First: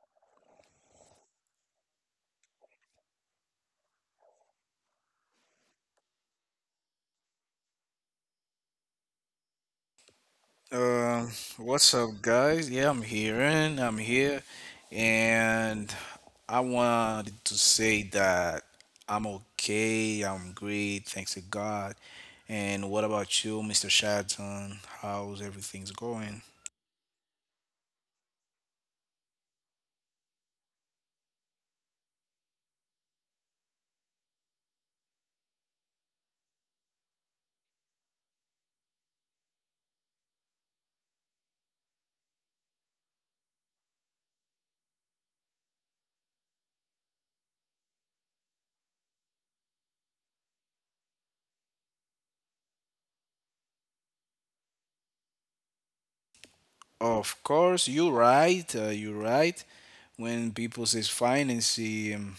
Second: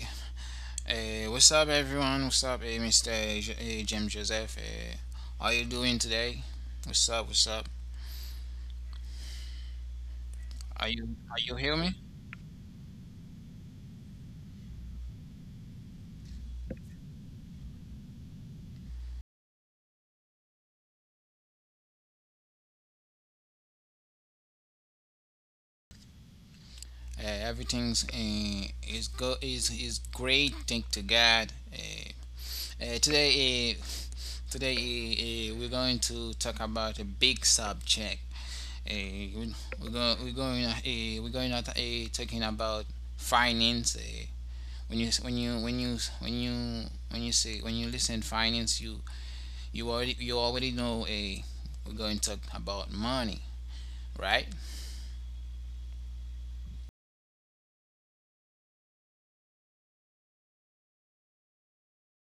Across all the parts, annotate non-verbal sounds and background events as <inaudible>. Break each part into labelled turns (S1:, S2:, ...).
S1: uh, what's up, everyone? What's up, Mr. Jim Joseph? How you doing today? What's up? What's up? Are
S2: Um,
S1: you are you hear
S2: what's up,
S1: me?
S2: guys? Yeah, I'm here, and I wanted to say that I'm okay, I'm great, thanks to God. And what about you, Mr. Shadton? How's everything's going?
S1: Everything's is go is great. Thank to God. Uh, today, uh, today we're going to talk about a big subject. Uh, we- we're going we're going uh, we're going to talking about finance. When you when you when you when you when you say when you listen finance you you already know a we're going to talk about money, right?
S2: Of course, you're right. You're right. When people says financing,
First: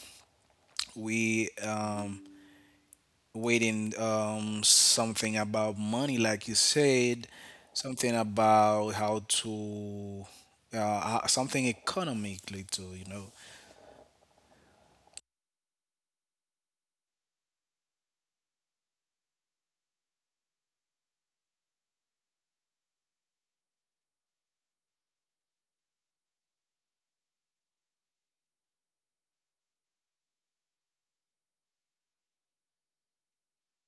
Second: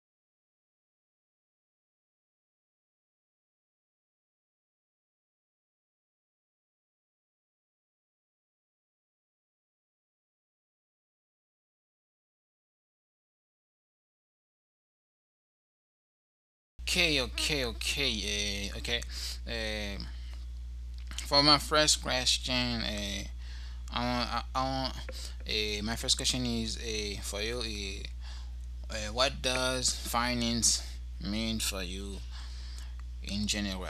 S2: we waiting something about money like you said, something about how to something economically too, you know.
S1: okay okay okay uh, okay uh, for my first question, I want my first question is for you, what does finance mean for you in general?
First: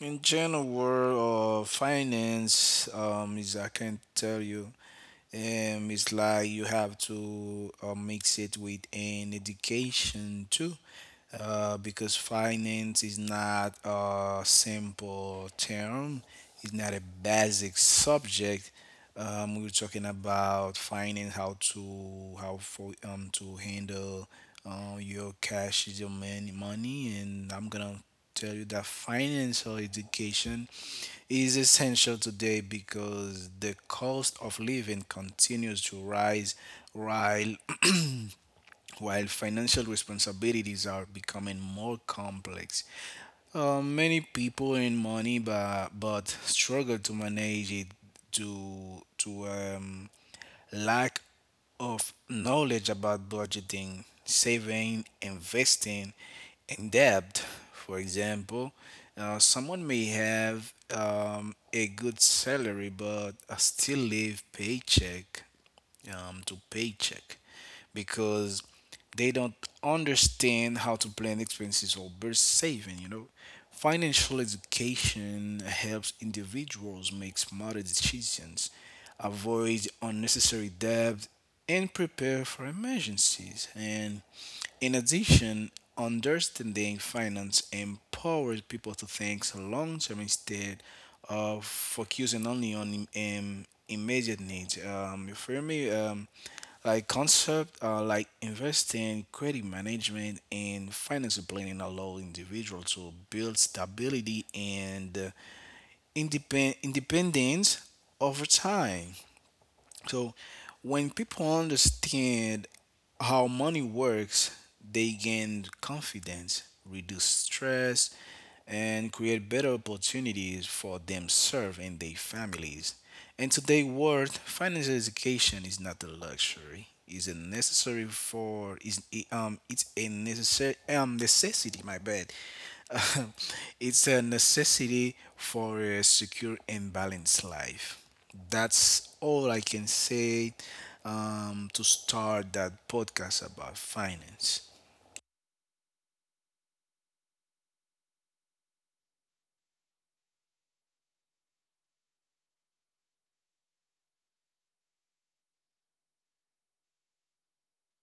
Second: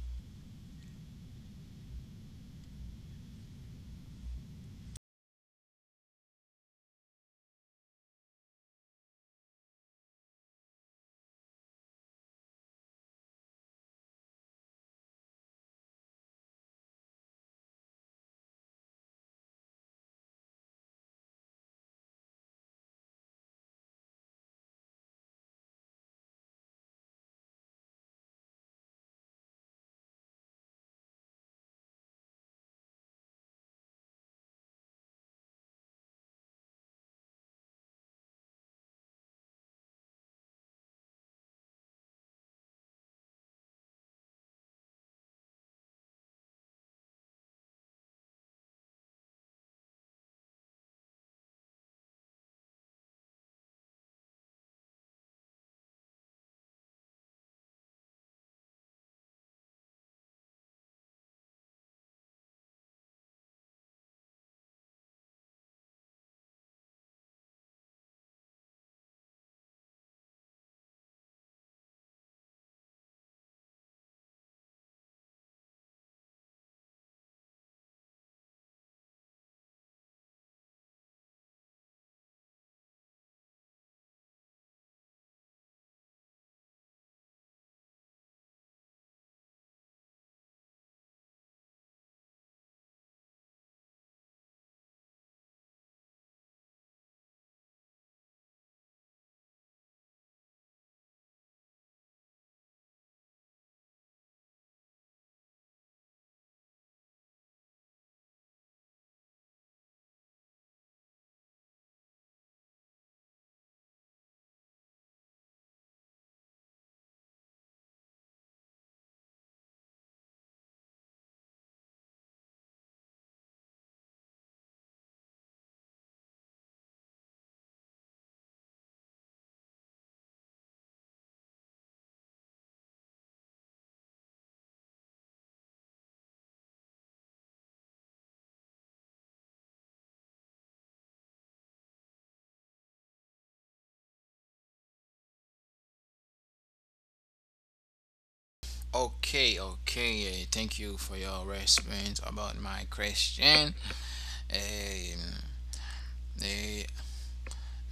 S2: In general, finance is, I can't tell you it's like you have to mix it with an education too, because finance is not a simple term, it's not a basic subject. We were talking about finance, how for to handle your cash, your money, and I'm gonna tell you that financial education is essential today because the cost of living continues to rise while while financial responsibilities are becoming more complex. Many people earn money but struggle to manage it due to lack of knowledge about budgeting, saving, investing, and debt. For example, someone may have a good salary but still live paycheck to paycheck because they don't understand how to plan expenses or burst saving, you know. Financial education helps individuals make smarter decisions, avoid unnecessary debt, and prepare for emergencies. And in addition, understanding finance empowers people to think long term instead of focusing only on immediate needs. You feel me? Like concept like investing, credit management, and financial planning allow individuals to build stability and independence over time. So when people understand how money works, they gain confidence, reduce stress, and create better opportunities for themselves and their families. In today's world, financial education is not a luxury, it's a necessary for is it's a necessary necessity. My bad. <laughs> It's a necessity for a secure and balanced life. That's all I can say to start that podcast about finance.
S1: Okay, okay. Thank you for your response about my question. Um, eh,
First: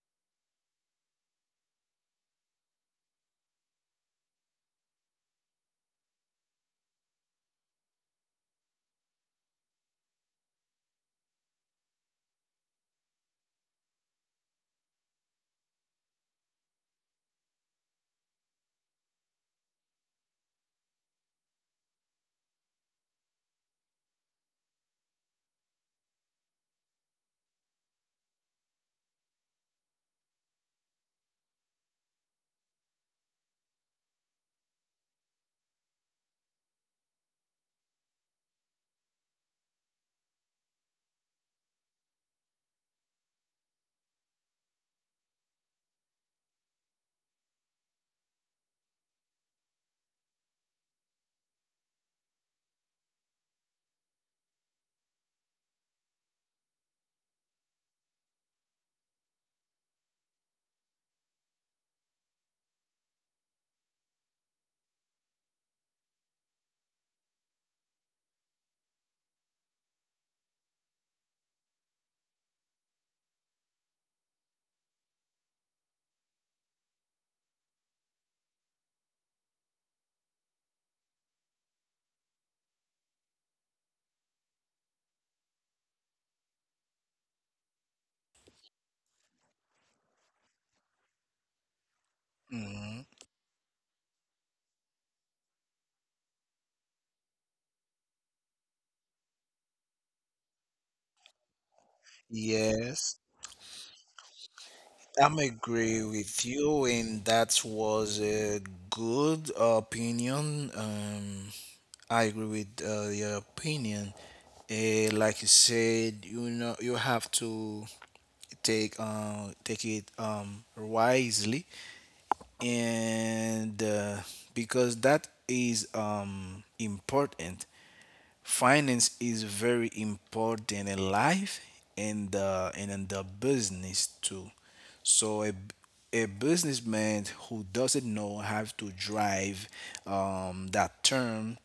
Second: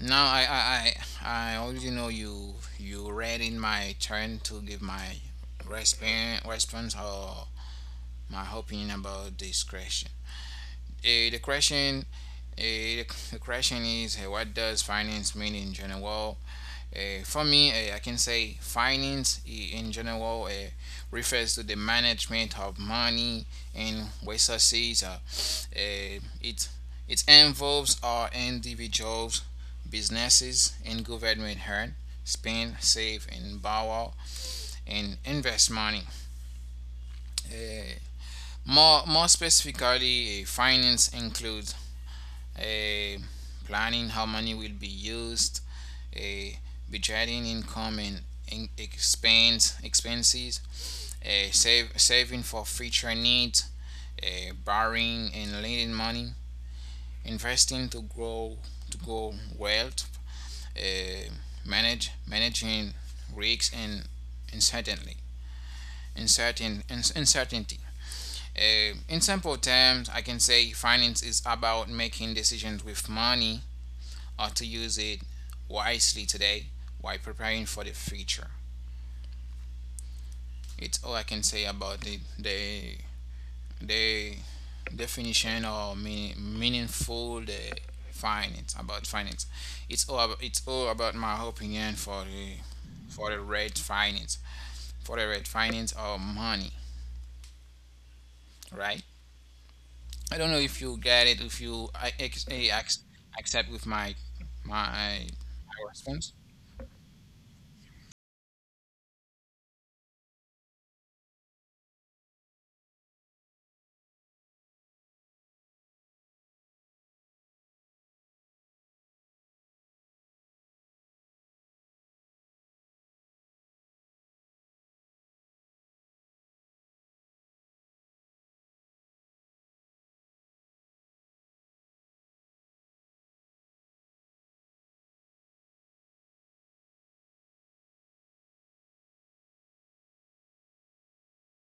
S1: now I I already know you read in my turn to give my response or my opinion about this question. Uh, the question, uh, the question is, what does finance mean in general? For me, I can say finance in general refers to the management of money and resources. Eh, it it involves our individuals, businesses, and government hand spend, save, and borrow and invest money. Uh, more specifically, finance includes uh, planning how money will be used, a budgeting income and expenses, saving for future needs, a borrowing and lending money, investing to grow wealth, a manage managing risks and uncertainty, uncertain uncertainty. In simple terms, I can say finance is about making decisions with money or to use it wisely today while preparing for the future. It's all I can say about it. The definition or meaningful the finance about finance. It's it's all about my opinion for the
S2: Mhm.
S1: for the red finance for the red finance or money, right? I don't know if you get it. If you I ex,
S2: Yes,
S1: Accept with my
S2: I'm
S1: my
S2: agree
S1: response.
S2: with you, and that was a good opinion. I agree with your opinion. Like you said, you know, you have to take take it wisely, and because that is important. Finance is very important in life, and in the business too. So a businessman who doesn't know how to drive that term,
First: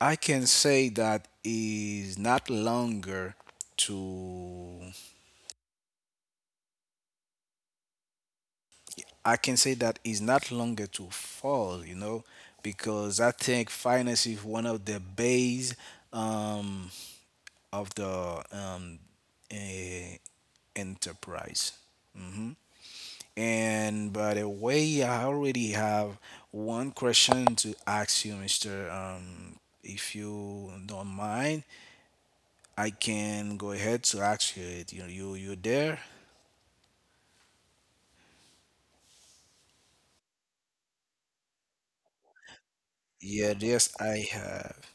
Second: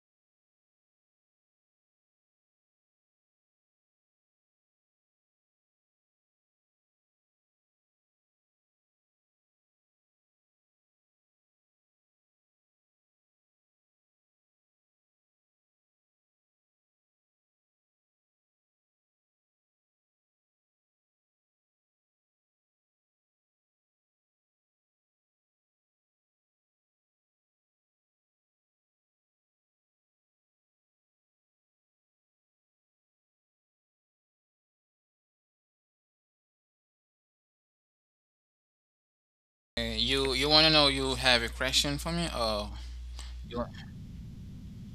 S2: i can say that is not longer to I can say that it's not longer to fall, you know, because I think finance is one of the base um, of the eh, enterprise. Hmm. And by the way, I already have one question to ask you, Mr. If you don't mind, I can go ahead to ask you it. You there?
S1: You want to know you have a question for me or
S2: Yeah,
S1: you
S2: yes, I have.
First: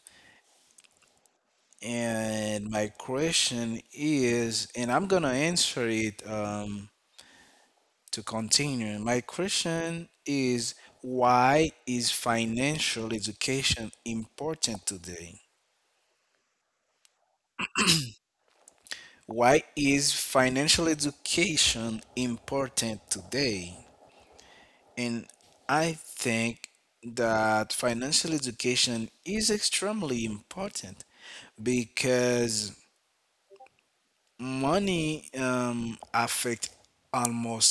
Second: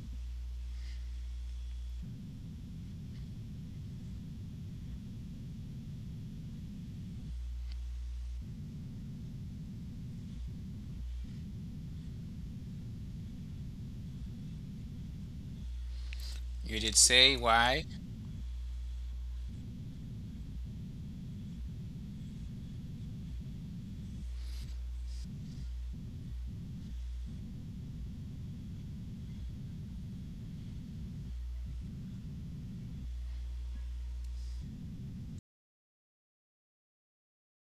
S2: And my question is, and I'm gonna answer it to continue. My question is, why is financial education important today?
S1: you did say why?
S2: Why is financial education important today? And I think that financial education is extremely important because money affect almost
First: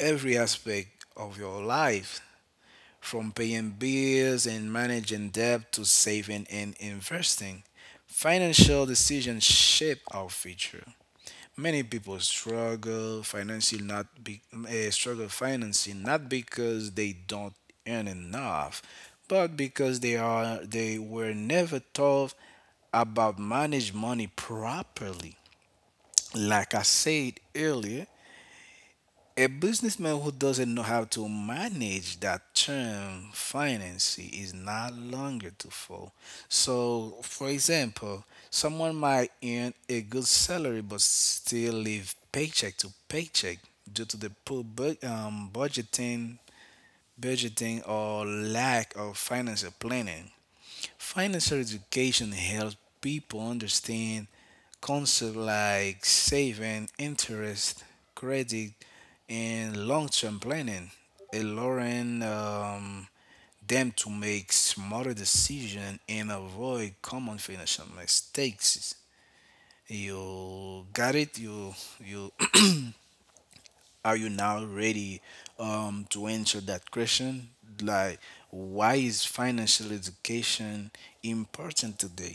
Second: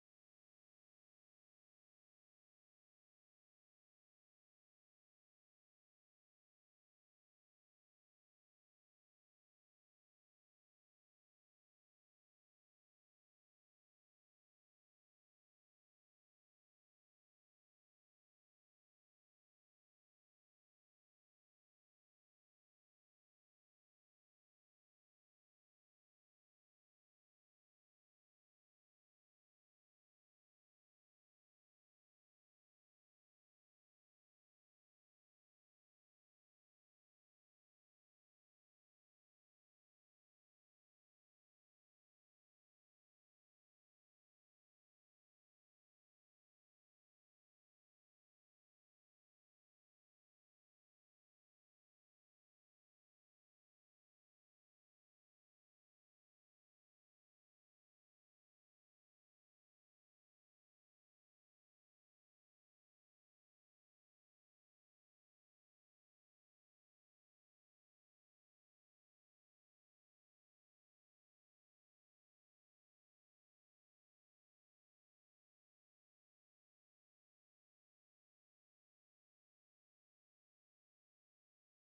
S2: every aspect of your life, from paying bills and managing debt to saving and investing. Financial decisions shape our future. Many people struggle financially, not because they don't earn enough, but because they were never taught about manage money properly. Like I said earlier, a businessman who doesn't know how to manage that term finance is not longer to fall. So, for example, someone might earn a good salary but still live paycheck to paycheck due to the poor budgeting or lack of financial planning. Financial education helps people understand concepts like saving, interest, credit, and long term planning, allowing them to make smarter decisions and avoid common financial mistakes. You got it? You <clears throat> are you now ready to answer that question? Like, why is financial education important today?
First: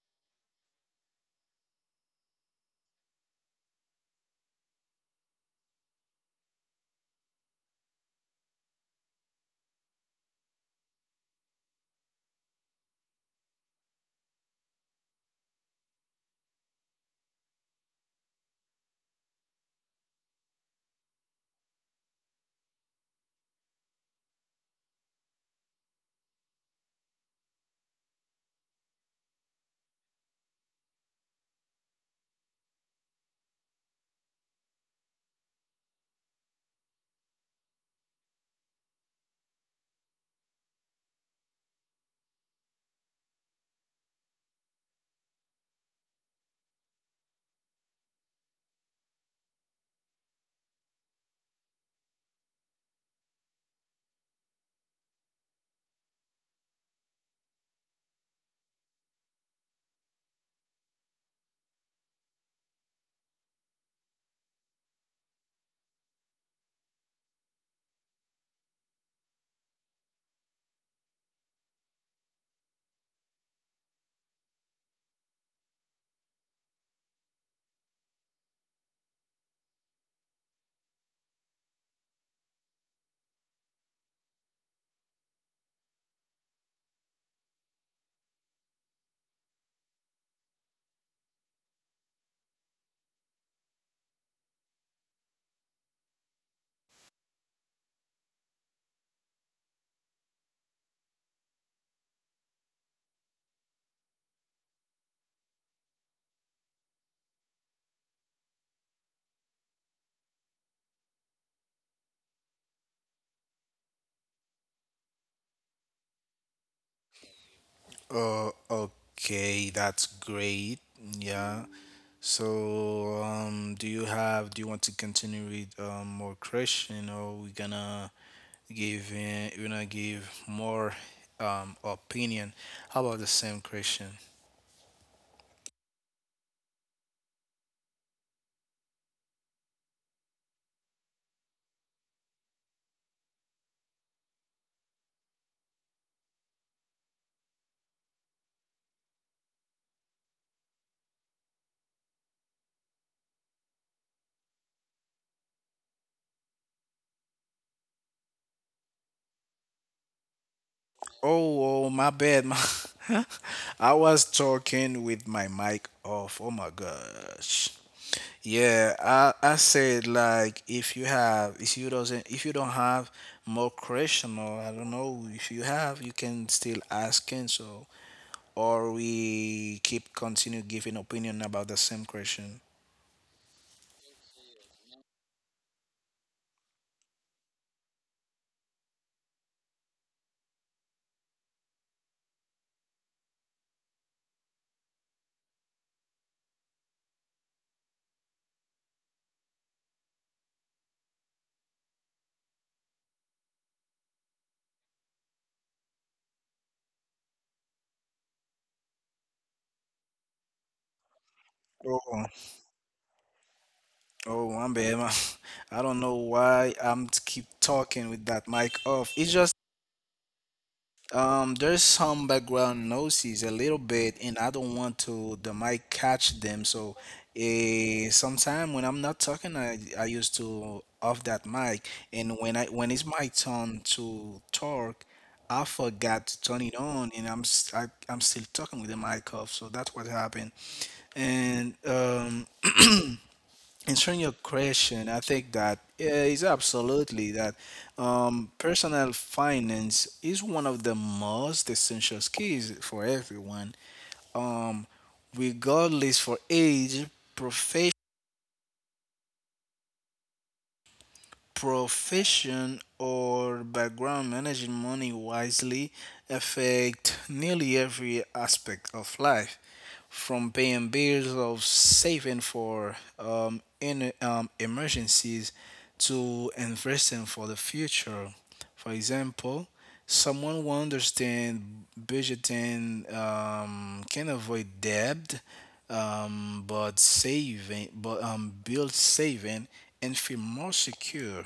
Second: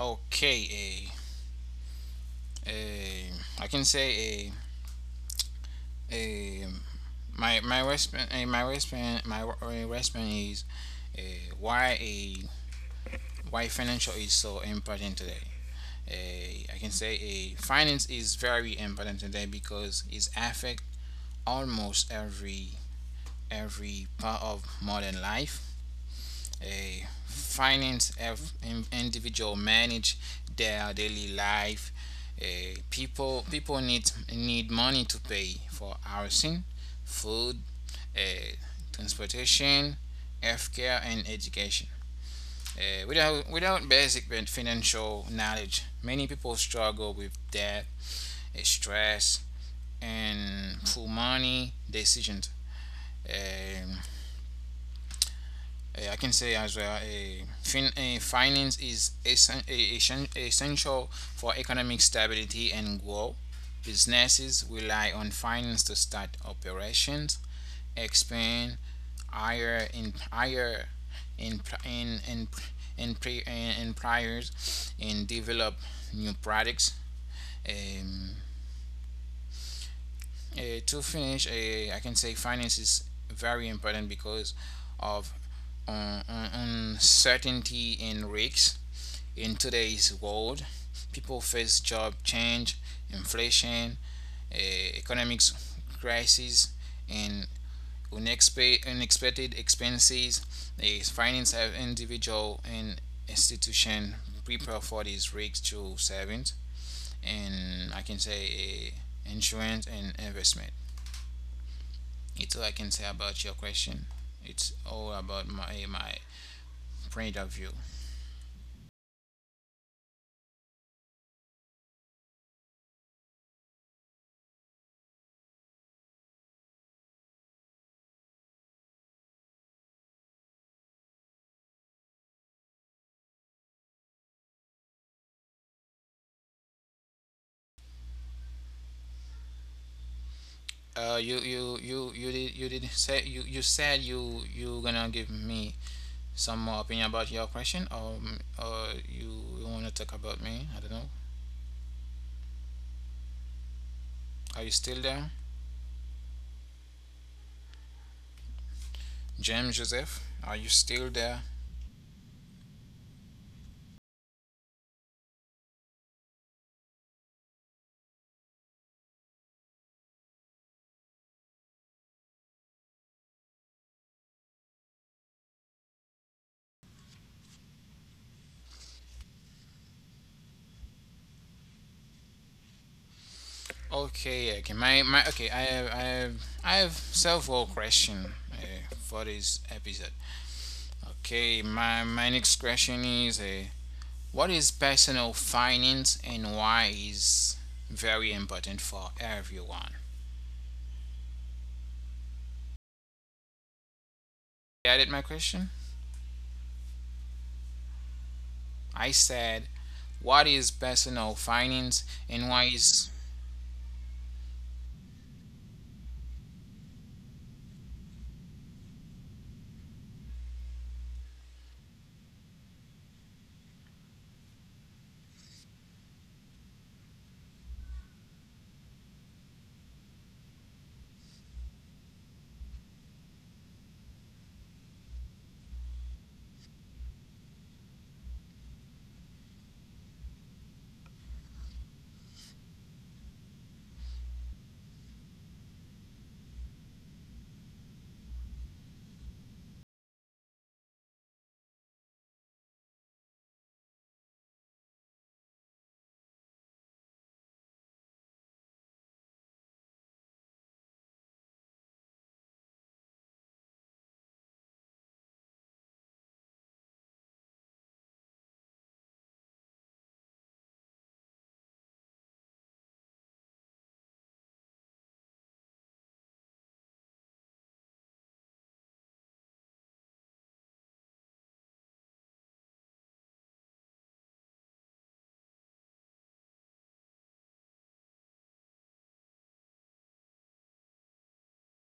S1: Okay, eh, a I can say a my my wristband a my wristband wristband is, why a why financial is so important today. I can say a finance is very important today because it's affect almost every part of modern life, a finance of individual manage their daily life. People need money to pay for housing, food, uh, transportation, healthcare, and education. Without basic financial knowledge, many people struggle with debt, stress, and poor money decisions. Um, I can say as well, finance is essential for economic stability and growth. Businesses rely on finance to start operations, expand, hire in hire in in in in pre employers, and develop new products. Um, to finish, I can say finance is very important because of uncertainty and risks. In today's world, people face job change, inflation, economic crises, and unexpected expenses. The finance have individual and institution prepare for these risks through savings and, I can say, insurance and investment. It's all I can say about your question. It's all about my point of view.
S2: Oh, okay, that's great. Yeah. So, do you want to continue with more question or we're gonna we're gonna give more opinion? How about the same question?
S1: You you you you did say you you said you you gonna give me some more opinion about your question, or you wanna talk about me? I don't know. Are you still there, James Joseph? Are you still there?
S2: Oh, my bad. <laughs> I was talking with my mic off. Oh my gosh. Yeah, I said like if you don't have more question or I don't know if you have you can still ask and so or we keep continue giving opinion about the same question.
S1: Okay, okay. My okay. I have I have I have several question for this episode. Okay, my next question is, what is personal finance and why is very important for everyone. Got it? My question. I said, what is personal finance
S2: Oh,
S1: and why is
S2: oh, my bad. <laughs> I don't know why keep talking with that mic off. It's just there's some background noises a little bit, and I don't want to the mic catch them. So, sometime when I'm not talking, I used to off that mic, and when it's my turn to talk, I forgot to turn it on, and I am still talking with the mic off. So that's what happened, and. Answering your question, I think that is absolutely that personal finance is one of the most essential skills for everyone, um, regardless for age, profession, profession or background. Managing money wisely affect nearly every aspect of life, from paying bills of saving for emergencies to investing for the future. For example, someone who understands budgeting can avoid debt, but build saving and feel more secure.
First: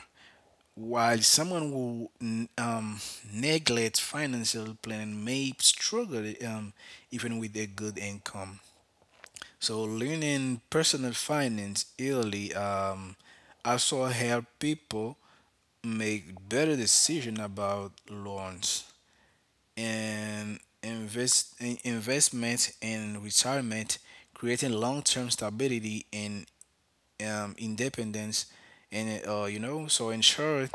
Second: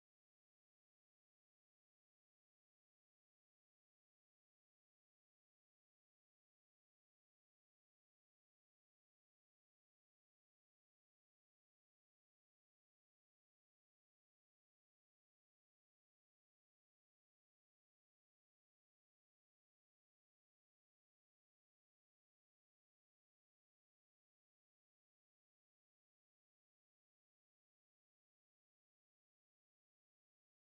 S2: While someone who neglects financial planning may struggle even with a good income. So learning personal finance early also help people make better decision about loans and invest in investment and retirement, creating long-term stability and independence, and you know so ensure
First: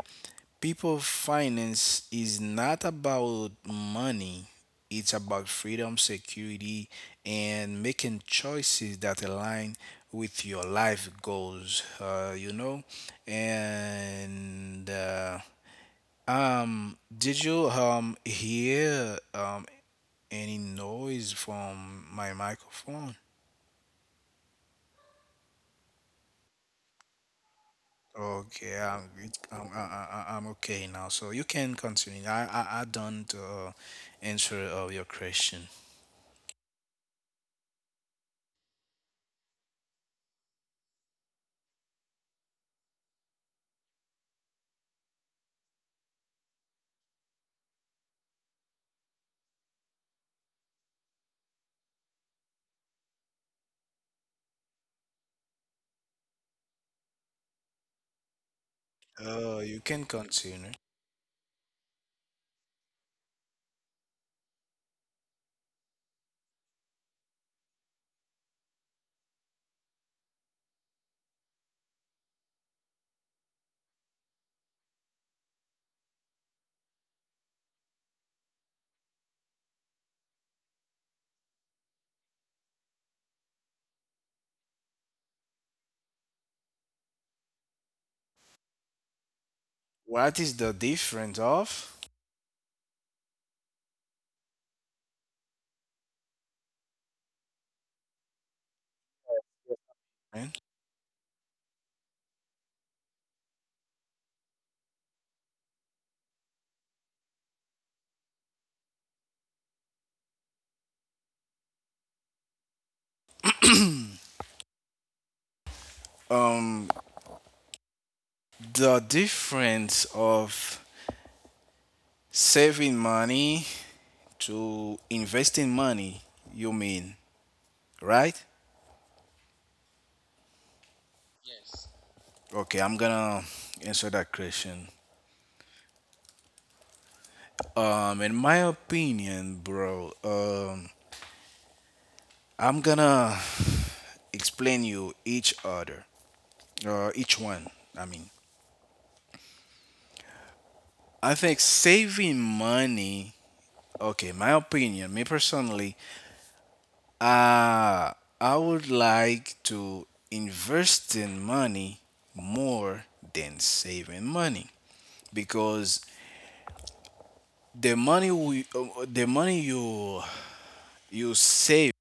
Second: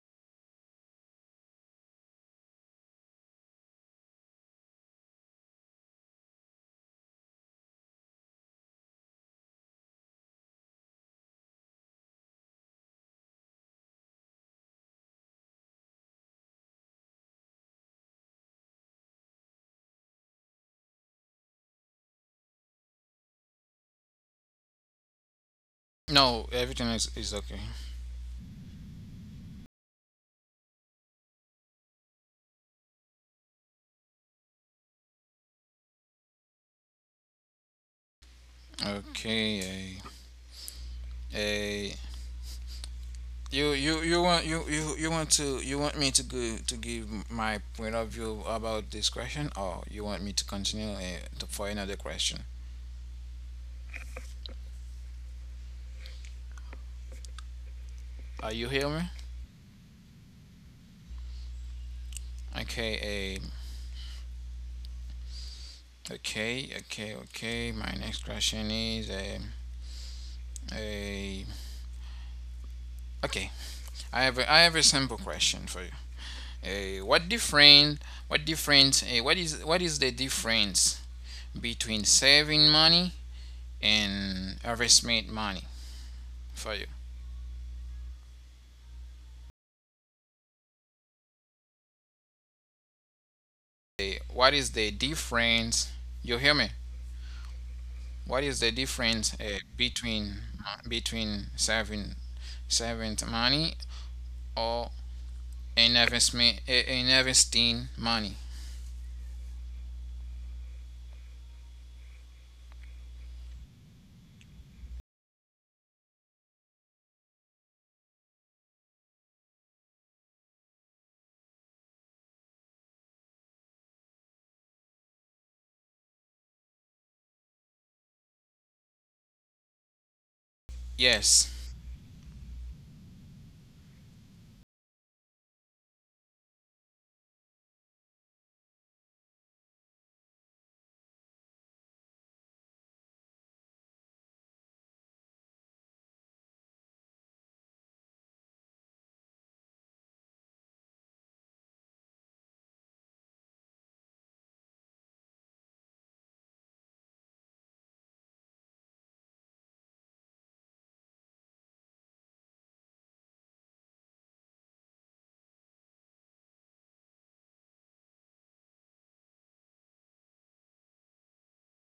S2: people finance is not about money. It's about freedom, security, and making choices that align with your life goals. You know, and did you hear any noise from my microphone?
S1: no everything is okay.
S2: Okay, I'm good. I'm, I- I'm okay now. So you can continue. I don't answer your question.
S1: Okay, eh, you you you want you, you you want to you want me to go to give my point of view about this question, or you want me to continue for another question? Are you hear me?
S2: Oh, you can continue.
S1: Okay, okay. My next question is a eh, eh, okay. I have I have a simple question for you. What difference? What difference? What is the difference between saving money and investment money for you?
S2: What is the difference of?
S1: What is the difference? You hear me? What is the difference
S2: Eh?
S1: between saving money or an investment, investing money?
S2: Um, the difference of saving money to investing money, you mean, right?
S1: Yes,
S2: Okay, I'm gonna answer that question. In my opinion, bro, I'm gonna explain you each other, each one. I mean, I think saving money. Okay, my opinion, me personally, Uh, I would like to invest in money more than saving money because the money you save,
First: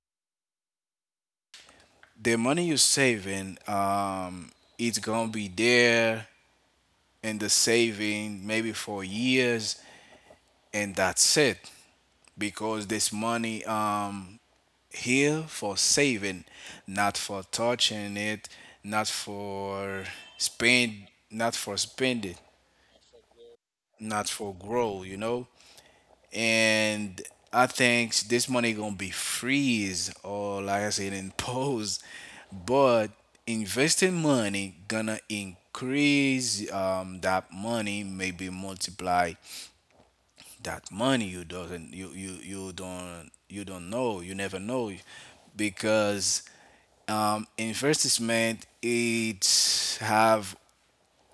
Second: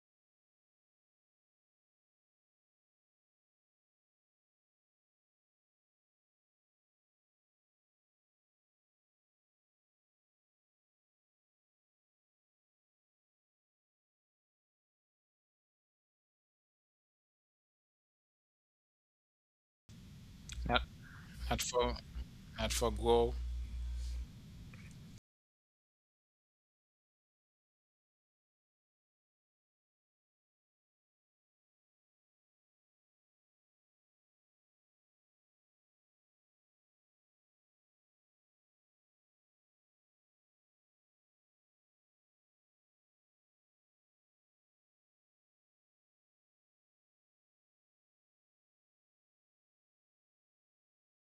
S2: the money you saving, it's gonna be there in the saving maybe for years, and that's it. Because this money, here for saving, not for touching it, not for
S1: not
S2: not
S1: not
S2: for
S1: for
S2: spending,
S1: not for grow.
S2: not for grow, you know. And I think this money gonna be freeze or like I said <laughs> imposed, but investing money gonna increase that money maybe multiply that money you doesn't you you you don't know you never know because investment it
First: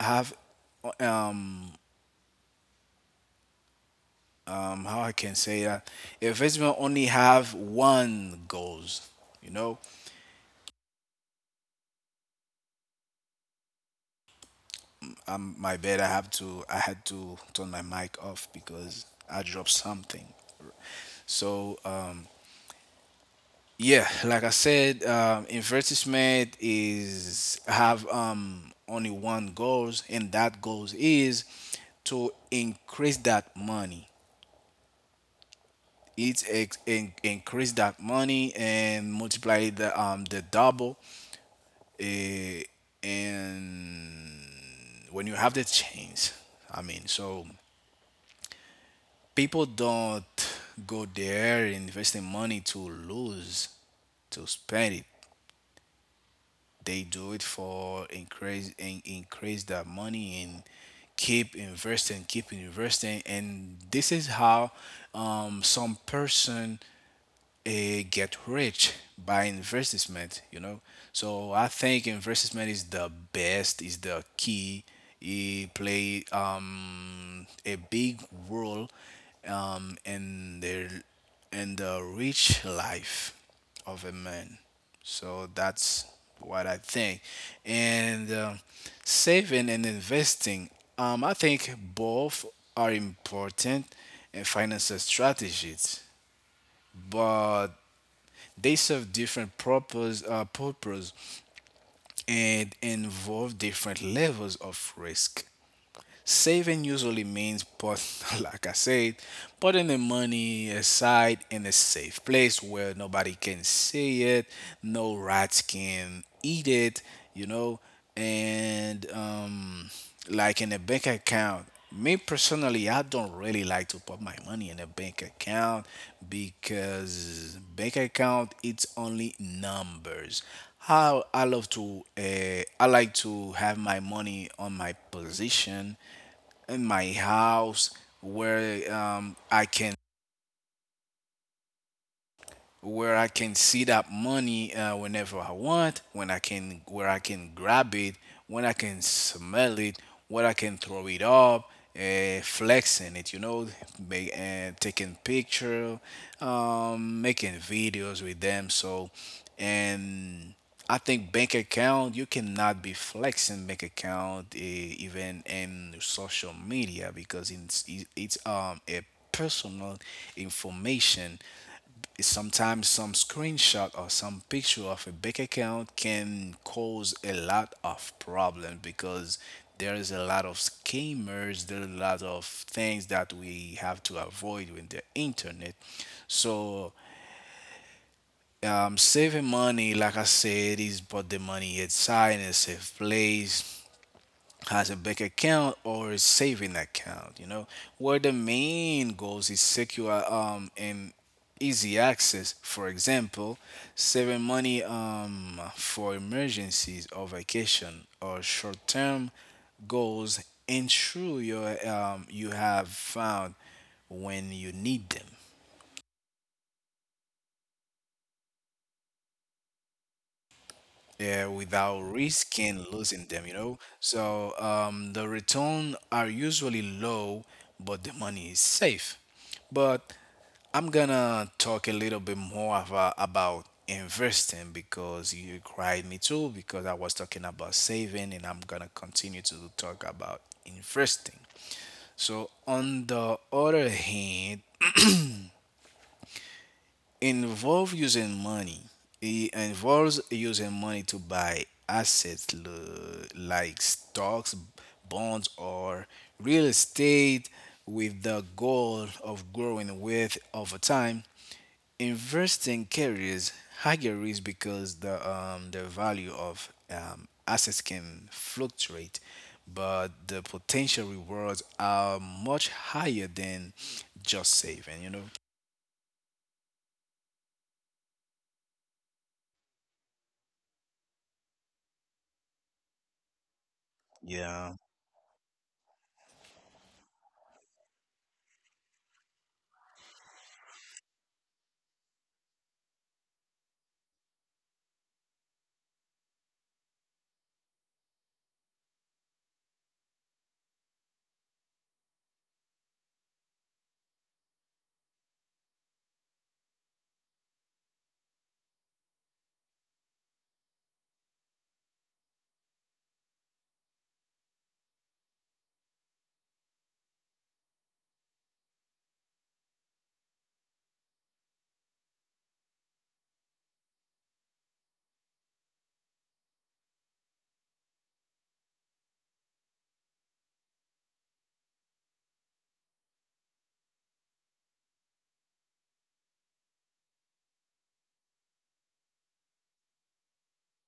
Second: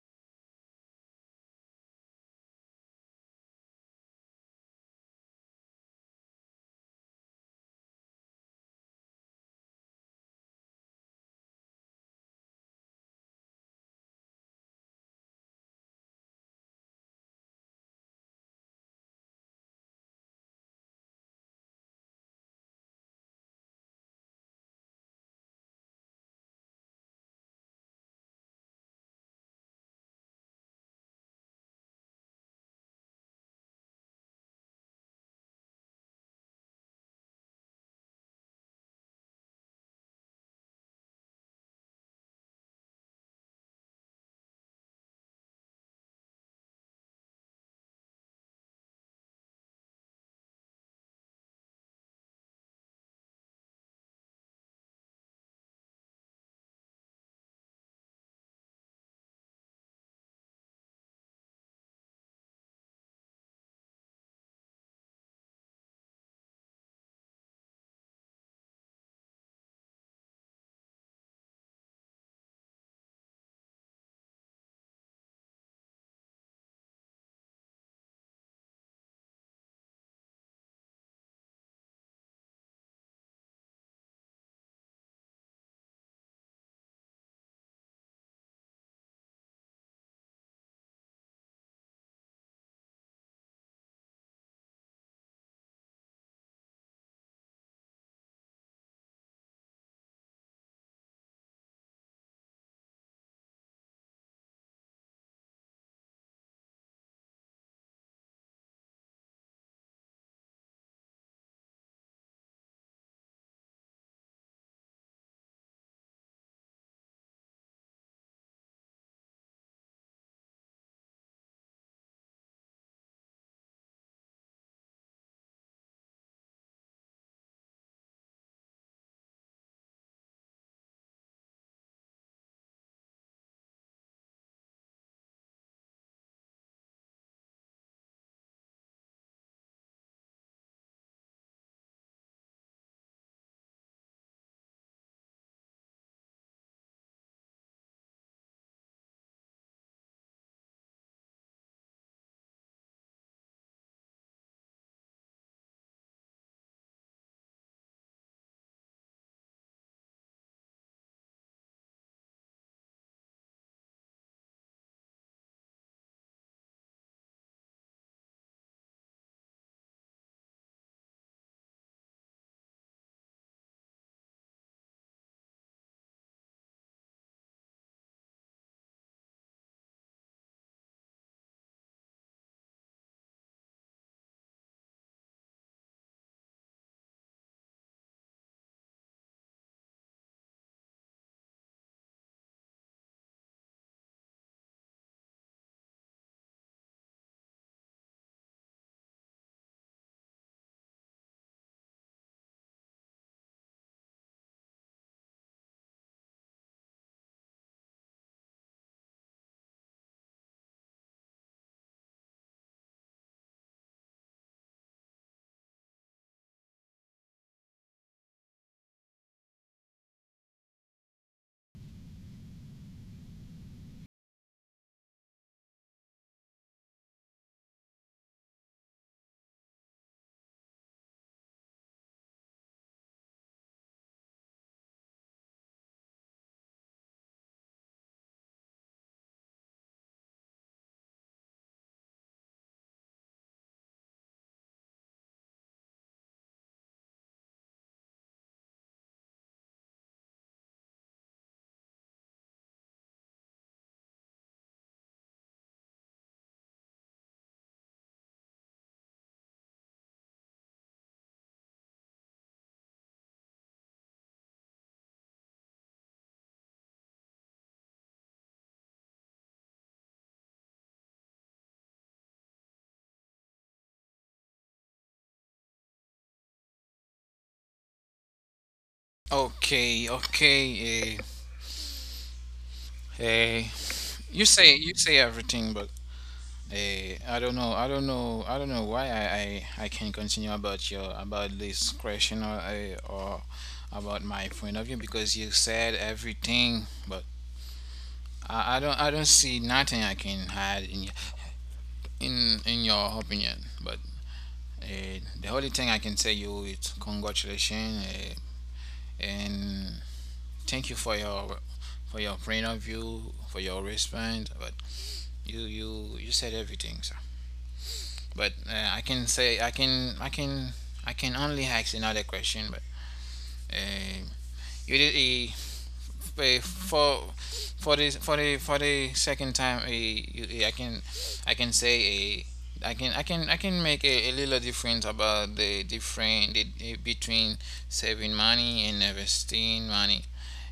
S2: have um, how I can say that investment only have one goals. You know, my bad I have to. I had to turn my mic off because I dropped something. So yeah, like I said, advertisement is have only one goals, and that goals is to increase that money, increase that money and multiply the double, eh, and when you have the change, I mean, so people don't go there investing money to lose, to spend it, they do it for increase and increase that money and keep investing, and this is how some person get rich by investment, you know. So I think investment is the best, is the key. It play a big role in the rich life of a man. So that's what I think. And saving and investing, I think both are important in financial strategies. But they serve different purpose and involve different levels of risk. Saving usually means <laughs> like I said, putting the money aside in a safe place where nobody can see it, no rats can eat it, you know, and like in a bank account. Me personally, I don't really like to put my money in a bank account because bank account it's only numbers. How I love to, I like to have my money on my position in my house where I can where I can see that money whenever I want, when I can, where I can grab it, when I can smell it, where I can throw it up, flexing it, you know, taking picture, making videos with them. So, and I think bank account you cannot be flexing bank account even in social media because it's a personal information. Sometimes some screenshot or some picture of a bank account can cause a lot of problem because there is a lot of scammers. There are a lot of things that we have to avoid with the internet. So saving money, like I said, is put the money inside in a safe place, has a bank account or a saving account, you know, where the main goals is secure and easy access. For example, saving money for emergencies or vacation or short-term goals ensure your you have found when you need them. Yeah, without risking losing them. So the return are usually low, but the money is safe. But I'm gonna talk a little bit more about investing because you cried me too, because I was talking about saving and I'm gonna continue to talk about investing. So on the other hand, involve using money. It involves using money to buy assets like stocks, bonds, or real estate with the goal of growing wealth over time. Investing carries higher risk because the value of assets can fluctuate, but the potential rewards are much higher than just saving. You know.
S1: Okay, okay. Uh, uh, you say
S2: Yeah.
S1: you say everything, but. I don't know why I can continue about your about this question or about my point of view because you said everything, but I don't see nothing I can add in your opinion. But the only thing I can say you is congratulations, and thank you for your point of view, for your response. But you said everything, sir. But I can say I can I can only ask another question. But uh, you did for for the second time. You, I can say a I can I can make a little difference about the different the, between saving money and investing money.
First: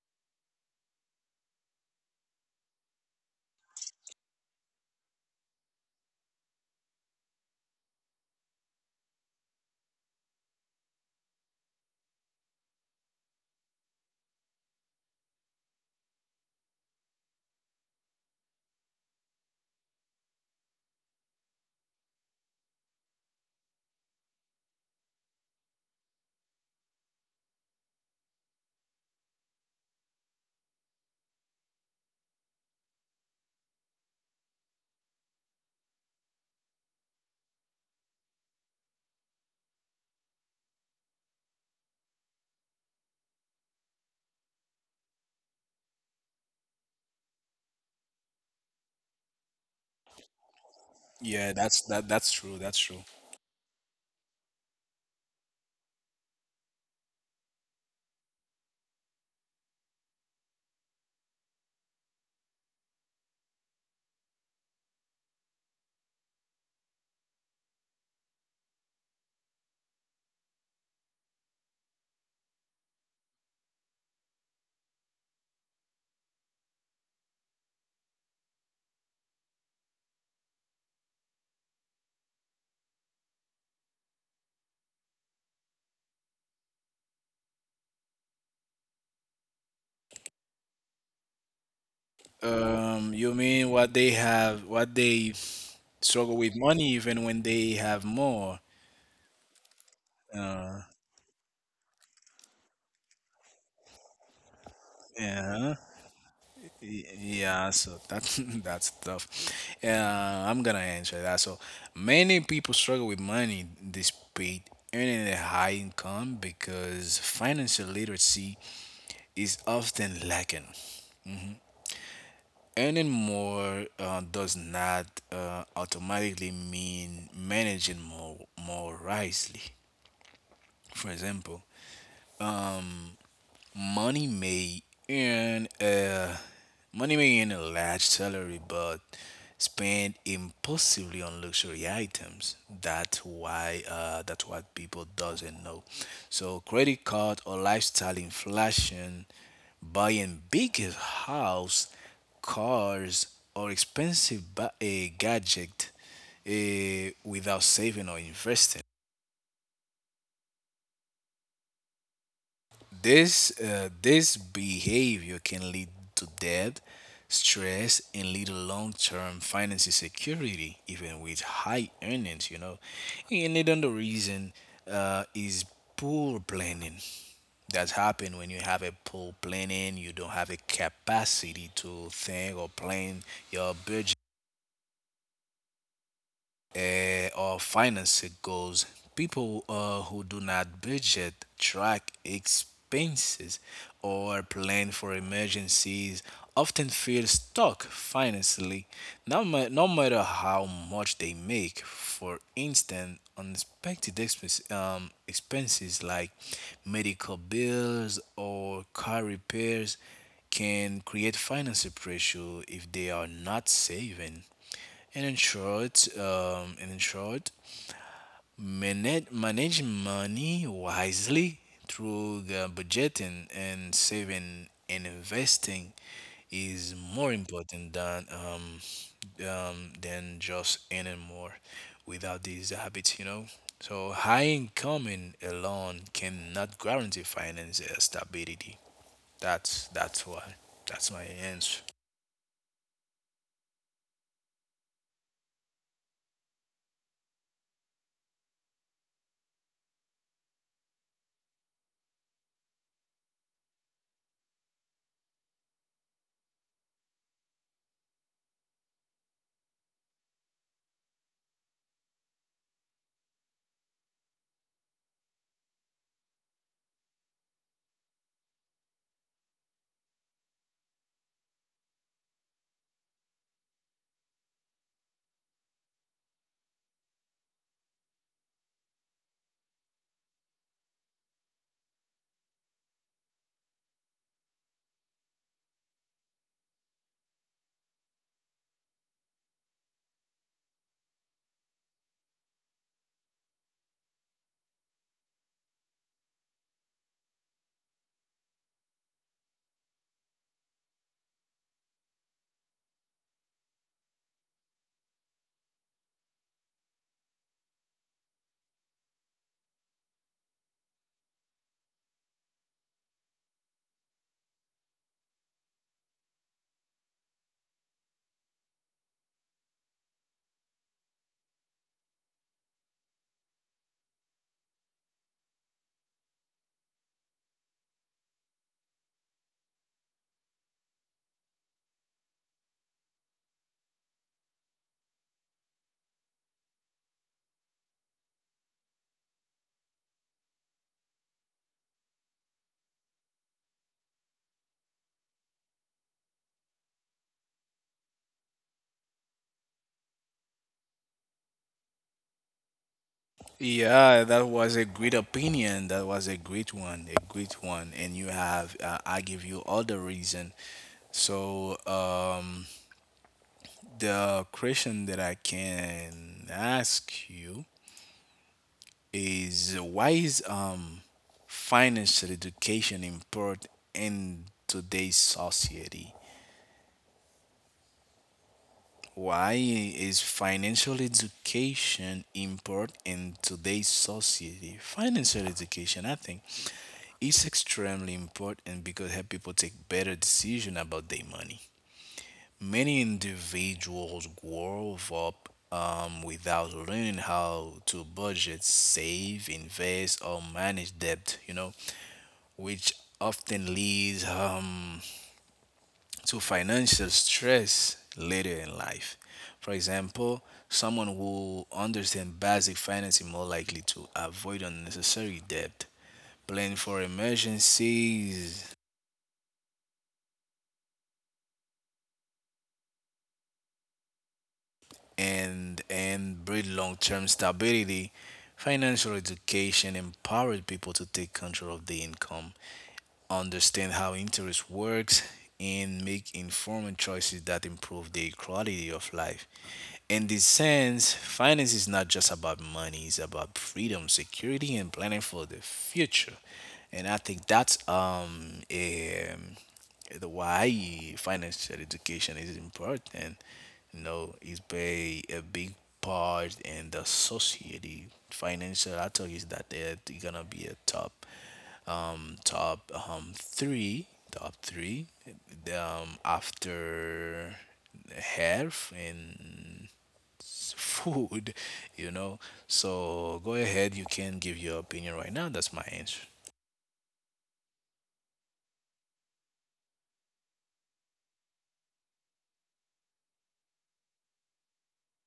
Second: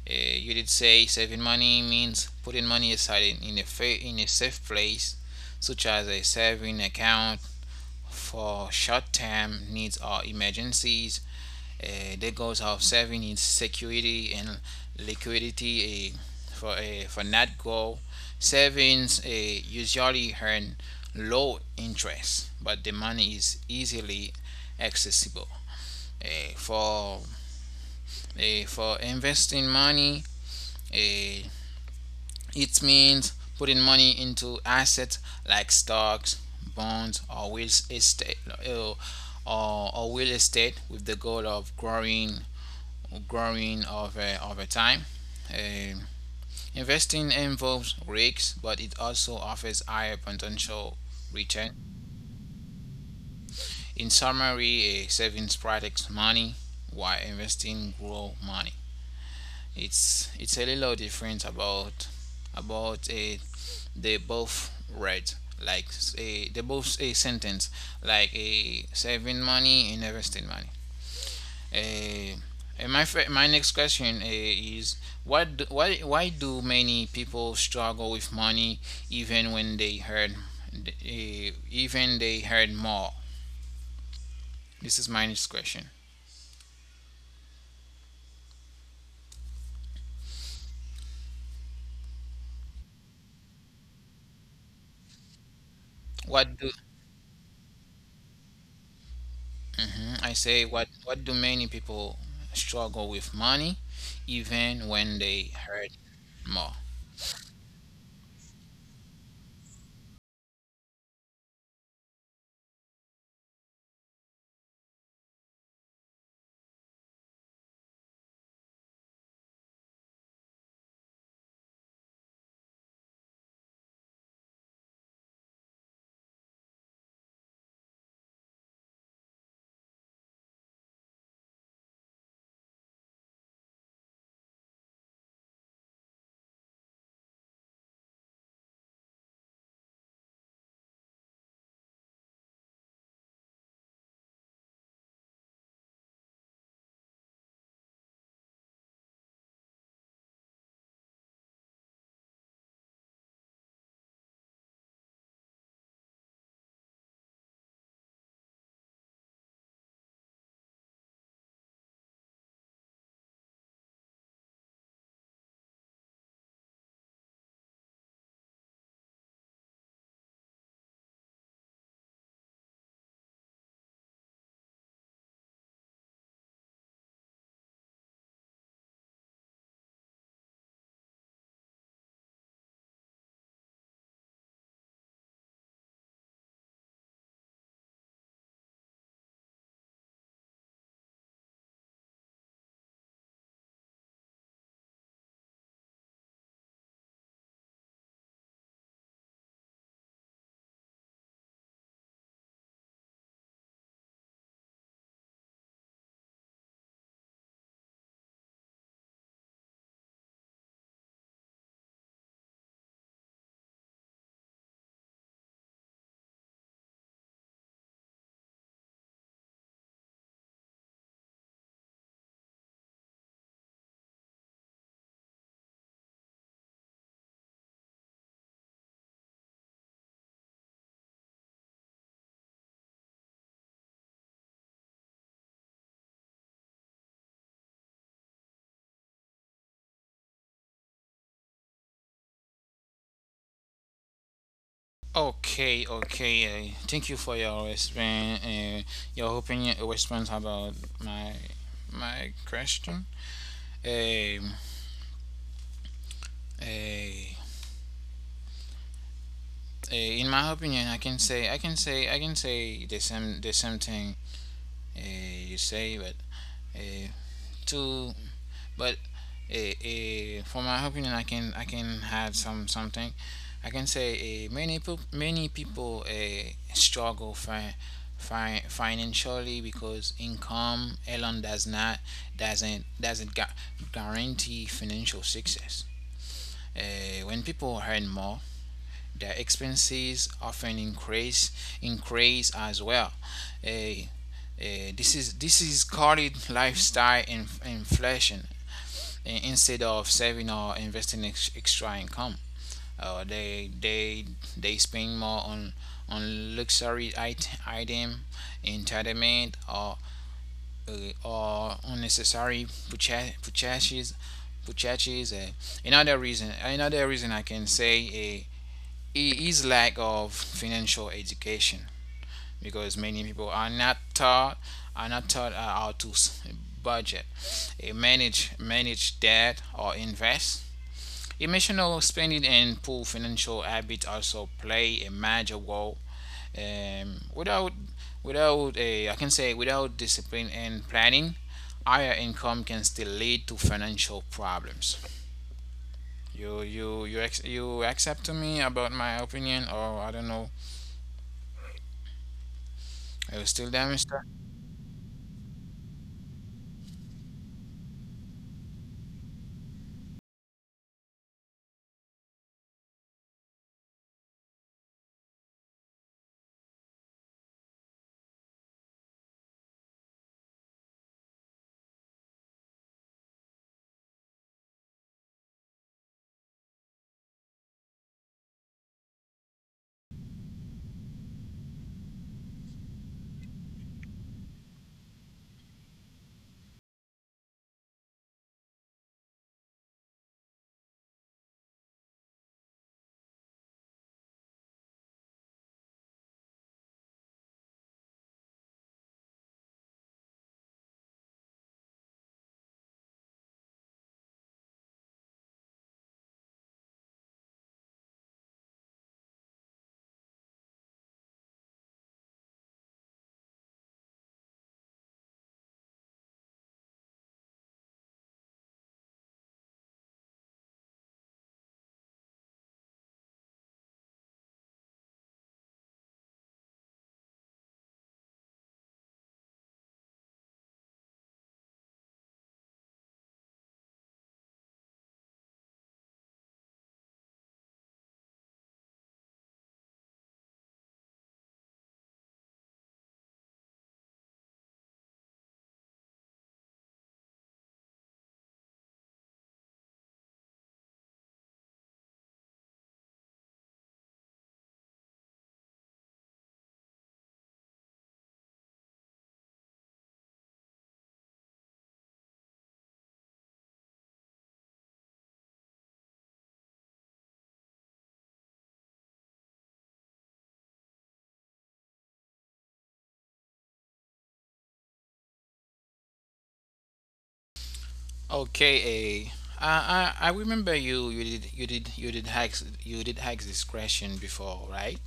S1: You did say saving money means putting money aside in, in a safe place, such as a saving account for short-term needs or emergencies. The goals of saving is security and liquidity. For that goal, savings usually earn low interest, but the money is easily accessible. Uh, for for investing money, uh, it means putting money into assets like stocks, bonds, or real estate, or real estate with the goal of growing over time. Um, Investing involves risks, but it also offers higher potential
S2: Yeah,
S1: return.
S2: that that's true. That's true.
S1: In summary, a savings protects money, while investing grow money. It's a little different about it, they both read like a they both a sentence like a saving money and investing money. Eh, my next question, is, why do many people struggle with money even when they earn, even they earn more? This is my next question.
S2: You mean what they have, what they
S1: What
S2: struggle
S1: do
S2: with money even when they have more.
S1: Mhm, I say
S2: Uh,
S1: what do many people struggle with money even when they earn
S2: yeah.
S1: more.
S2: Yeah, so that's <laughs> that's tough. I'm gonna answer that. So many people struggle with money despite earning a high income because financial literacy is often lacking. Earning more does not automatically mean managing more wisely. For example, money may earn a large salary, but spend impulsively on luxury items. That's why that's what people doesn't know. So credit card or lifestyle inflation, buying big house, cars, or expensive a gadget without saving or investing. This behavior can lead to debt, stress, and lead to long-term financial security, even with high earnings. You know, and another reason is poor planning. That's happened when you have a poor planning. You don't have a capacity to think or plan your budget or financing goals. People who do not budget, track expenses, or plan for emergencies often feel stuck financially, no matter how much they make. For instance, expenses like medical bills or car repairs can create financial pressure if they are not saving. And in short, manage money wisely through the budgeting and saving and investing is more important than just earning more without these habits, you know. So high income in alone cannot guarantee financial stability. That's why. That's my answer.
S1: Okay, okay. Thank you for your response. Your opinion, response about my my question. Um, eh, eh, in my opinion, I can say the same thing uh, you say, but uh, to but for my opinion, I can add some something. I can say many people struggle financially because income alone doesn't guarantee financial success. When people earn more, their expenses often increase as well. Uh, this is called lifestyle inflation instead of saving or investing extra income. They they spend more on luxury item, entertainment, or unnecessary purchases. Purchases. Another reason I can say uh, is lack of financial education because many people are not taught how to budget, manage debt or invest. Emotional spending and poor financial habits also play a major role. Um, without, Without I can say without discipline and planning, higher income can still lead to financial problems. You, you accept to me about my opinion, or I don't know. Are you still there, Mister?
S2: Yeah, that was a great opinion. That was a great one, a great one. And you have, I give you all the reason. So, the question that I can ask you is why is financial education important in today's society? Why is financial education important in today's society? Financial education, I think, is extremely important because help people take better decision about their money. Many individuals grow up without learning how to budget, save, invest, or manage debt. You know, which often leads to financial stress later in life. For example, someone who understands basic finance is more likely to avoid unnecessary debt, plan for emergencies, and build long-term stability. Financial education empowered people to take control of the income, understand how interest works, and make informed choices that improve their quality of life. In this sense, finance is not just about money, it's about freedom, security, and planning for the future. And I think that's the why financial education is important. You know, it play a big part in the society financial. I tell you is that they're gonna be a top top three, top three, after health and food, you know. So go ahead, you can give your opinion right now. That's my answer.
S1: Okay, eh, I remember you, you did hacks, this question before, right?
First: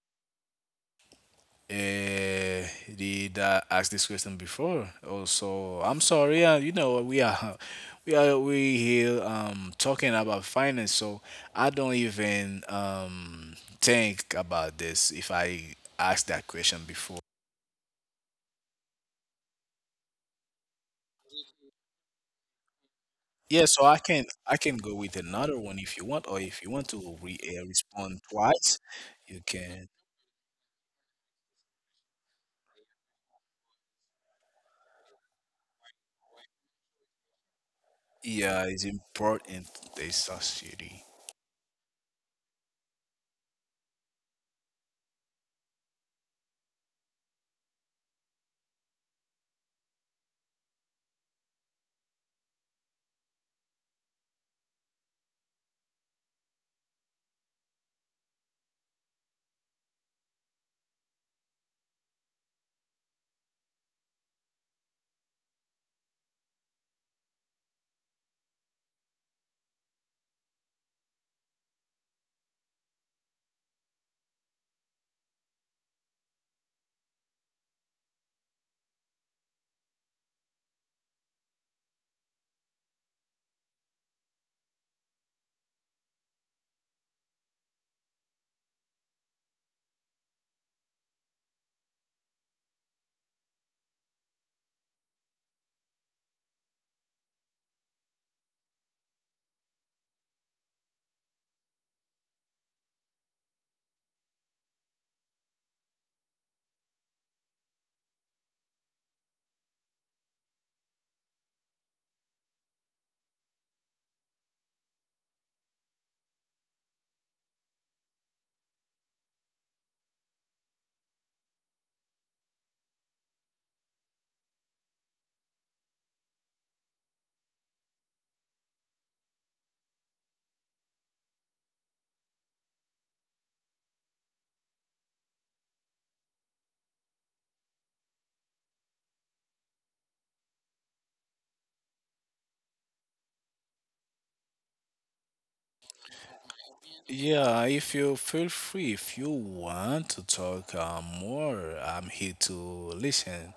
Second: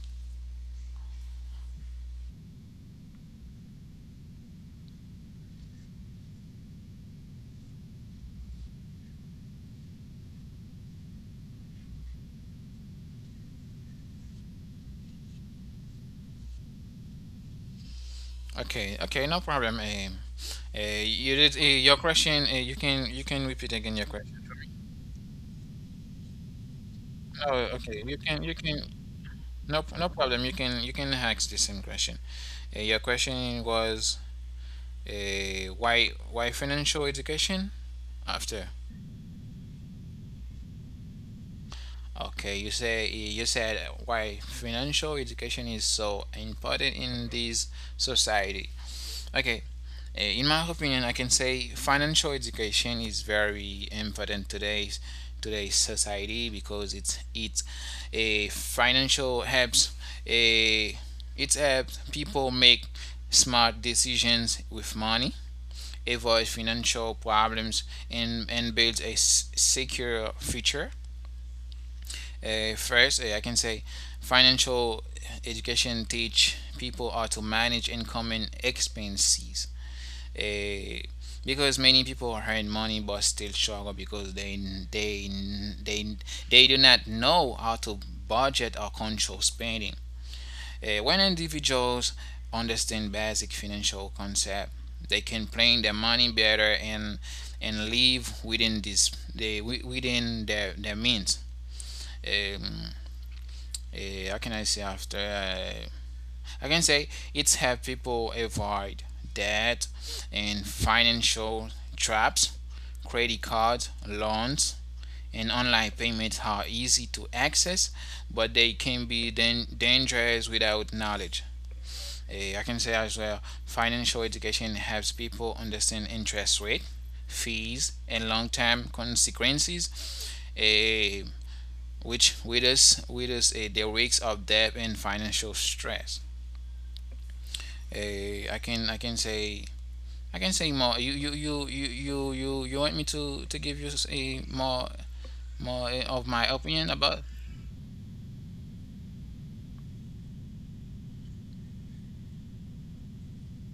S2: uh, the that asked this question before. Also, I'm sorry. You know, we are <laughs> we are we here talking about finance, so I don't even think about this if I asked that question before.
S1: Okay, okay, no problem. Eh. You did your question. You can repeat again your
S2: Yeah, so
S1: question for me.
S2: I can go with another one if you want, or if you want
S1: Oh,
S2: to re
S1: okay. You
S2: respond
S1: can
S2: twice,
S1: No
S2: you
S1: no
S2: can.
S1: problem. You can ask the same question. Your question was, why financial education after.
S2: Yeah, it's important this society.
S1: Okay, you say you said, why financial education is so important in this society. Okay, In my opinion, I can say financial education is very important today's today's society because it's a financial helps a it helps people make smart decisions with money, avoid financial problems, and build a secure future. I can say financial education teach people how to manage income and expenses uh, because many people are earning money but still struggle because they they they do not know how to budget or control spending. When individuals understand basic financial concept, they can plan their money better and live within this they within their means. Um, how can I say after? I can say it's helped people avoid debt and financial traps. Credit cards, loans, and online payments are easy to access, but they can be dangerous without knowledge. I can say as well, financial education helps people understand interest rate, fees, and long-term consequences, eh, which with us, the risks of debt and financial stress. Uh, I can I can say I can say more. You want me to give you a more more of my opinion about?
S2: Yeah, if you feel free, if you want to talk more, I'm here to listen.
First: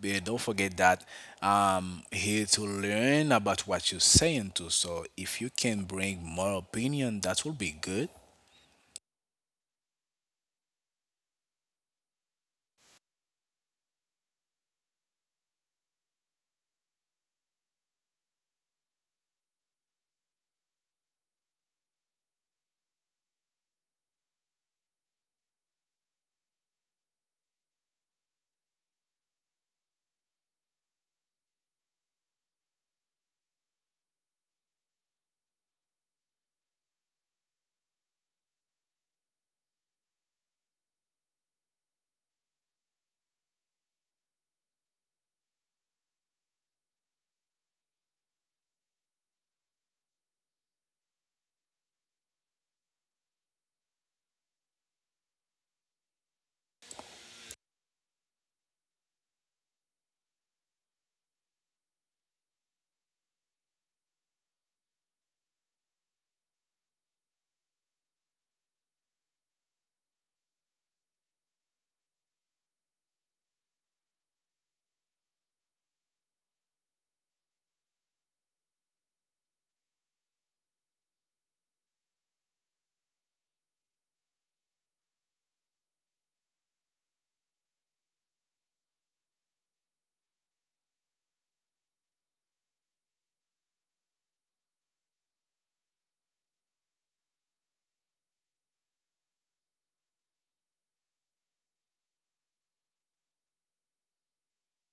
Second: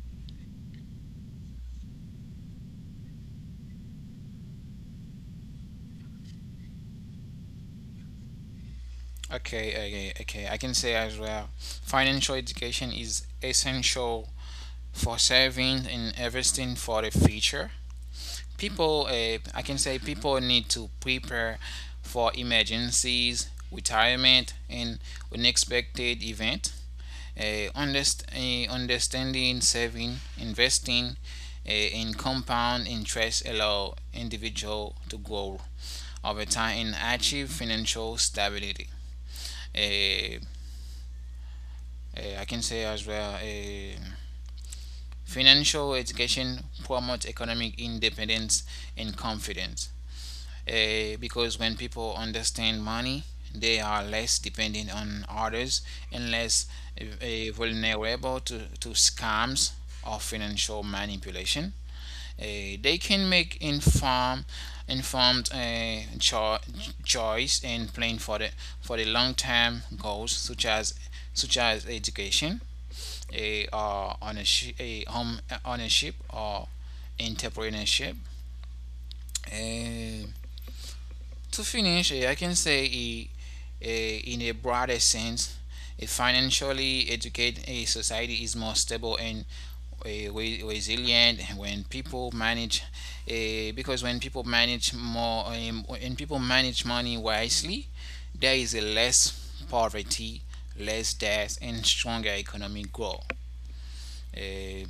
S2: But don't forget that I'm here to learn about what you're saying too. So if you can bring more opinion, that will be good.
S1: Okay, okay, okay. I can say as well. Financial education is essential for saving and investing for the future. I can say people need to prepare for emergencies, retirement, and unexpected event. Understanding saving investing in compound interest allow individual to grow over time and achieve financial stability. uh, I can say as well, financial education promotes economic independence and confidence, because when people understand money, they are less dependent on others and less vulnerable to scams or financial manipulation. They can make informed choice and plan for the long term goals such as education, a home ownership or entrepreneurship. Uh, to finish, I can say in a broader sense, a financially educated a society is more stable and resilient when people manage eh, because when people manage more when people manage money wisely, there is a less poverty, less debt, and stronger economic growth. Eh,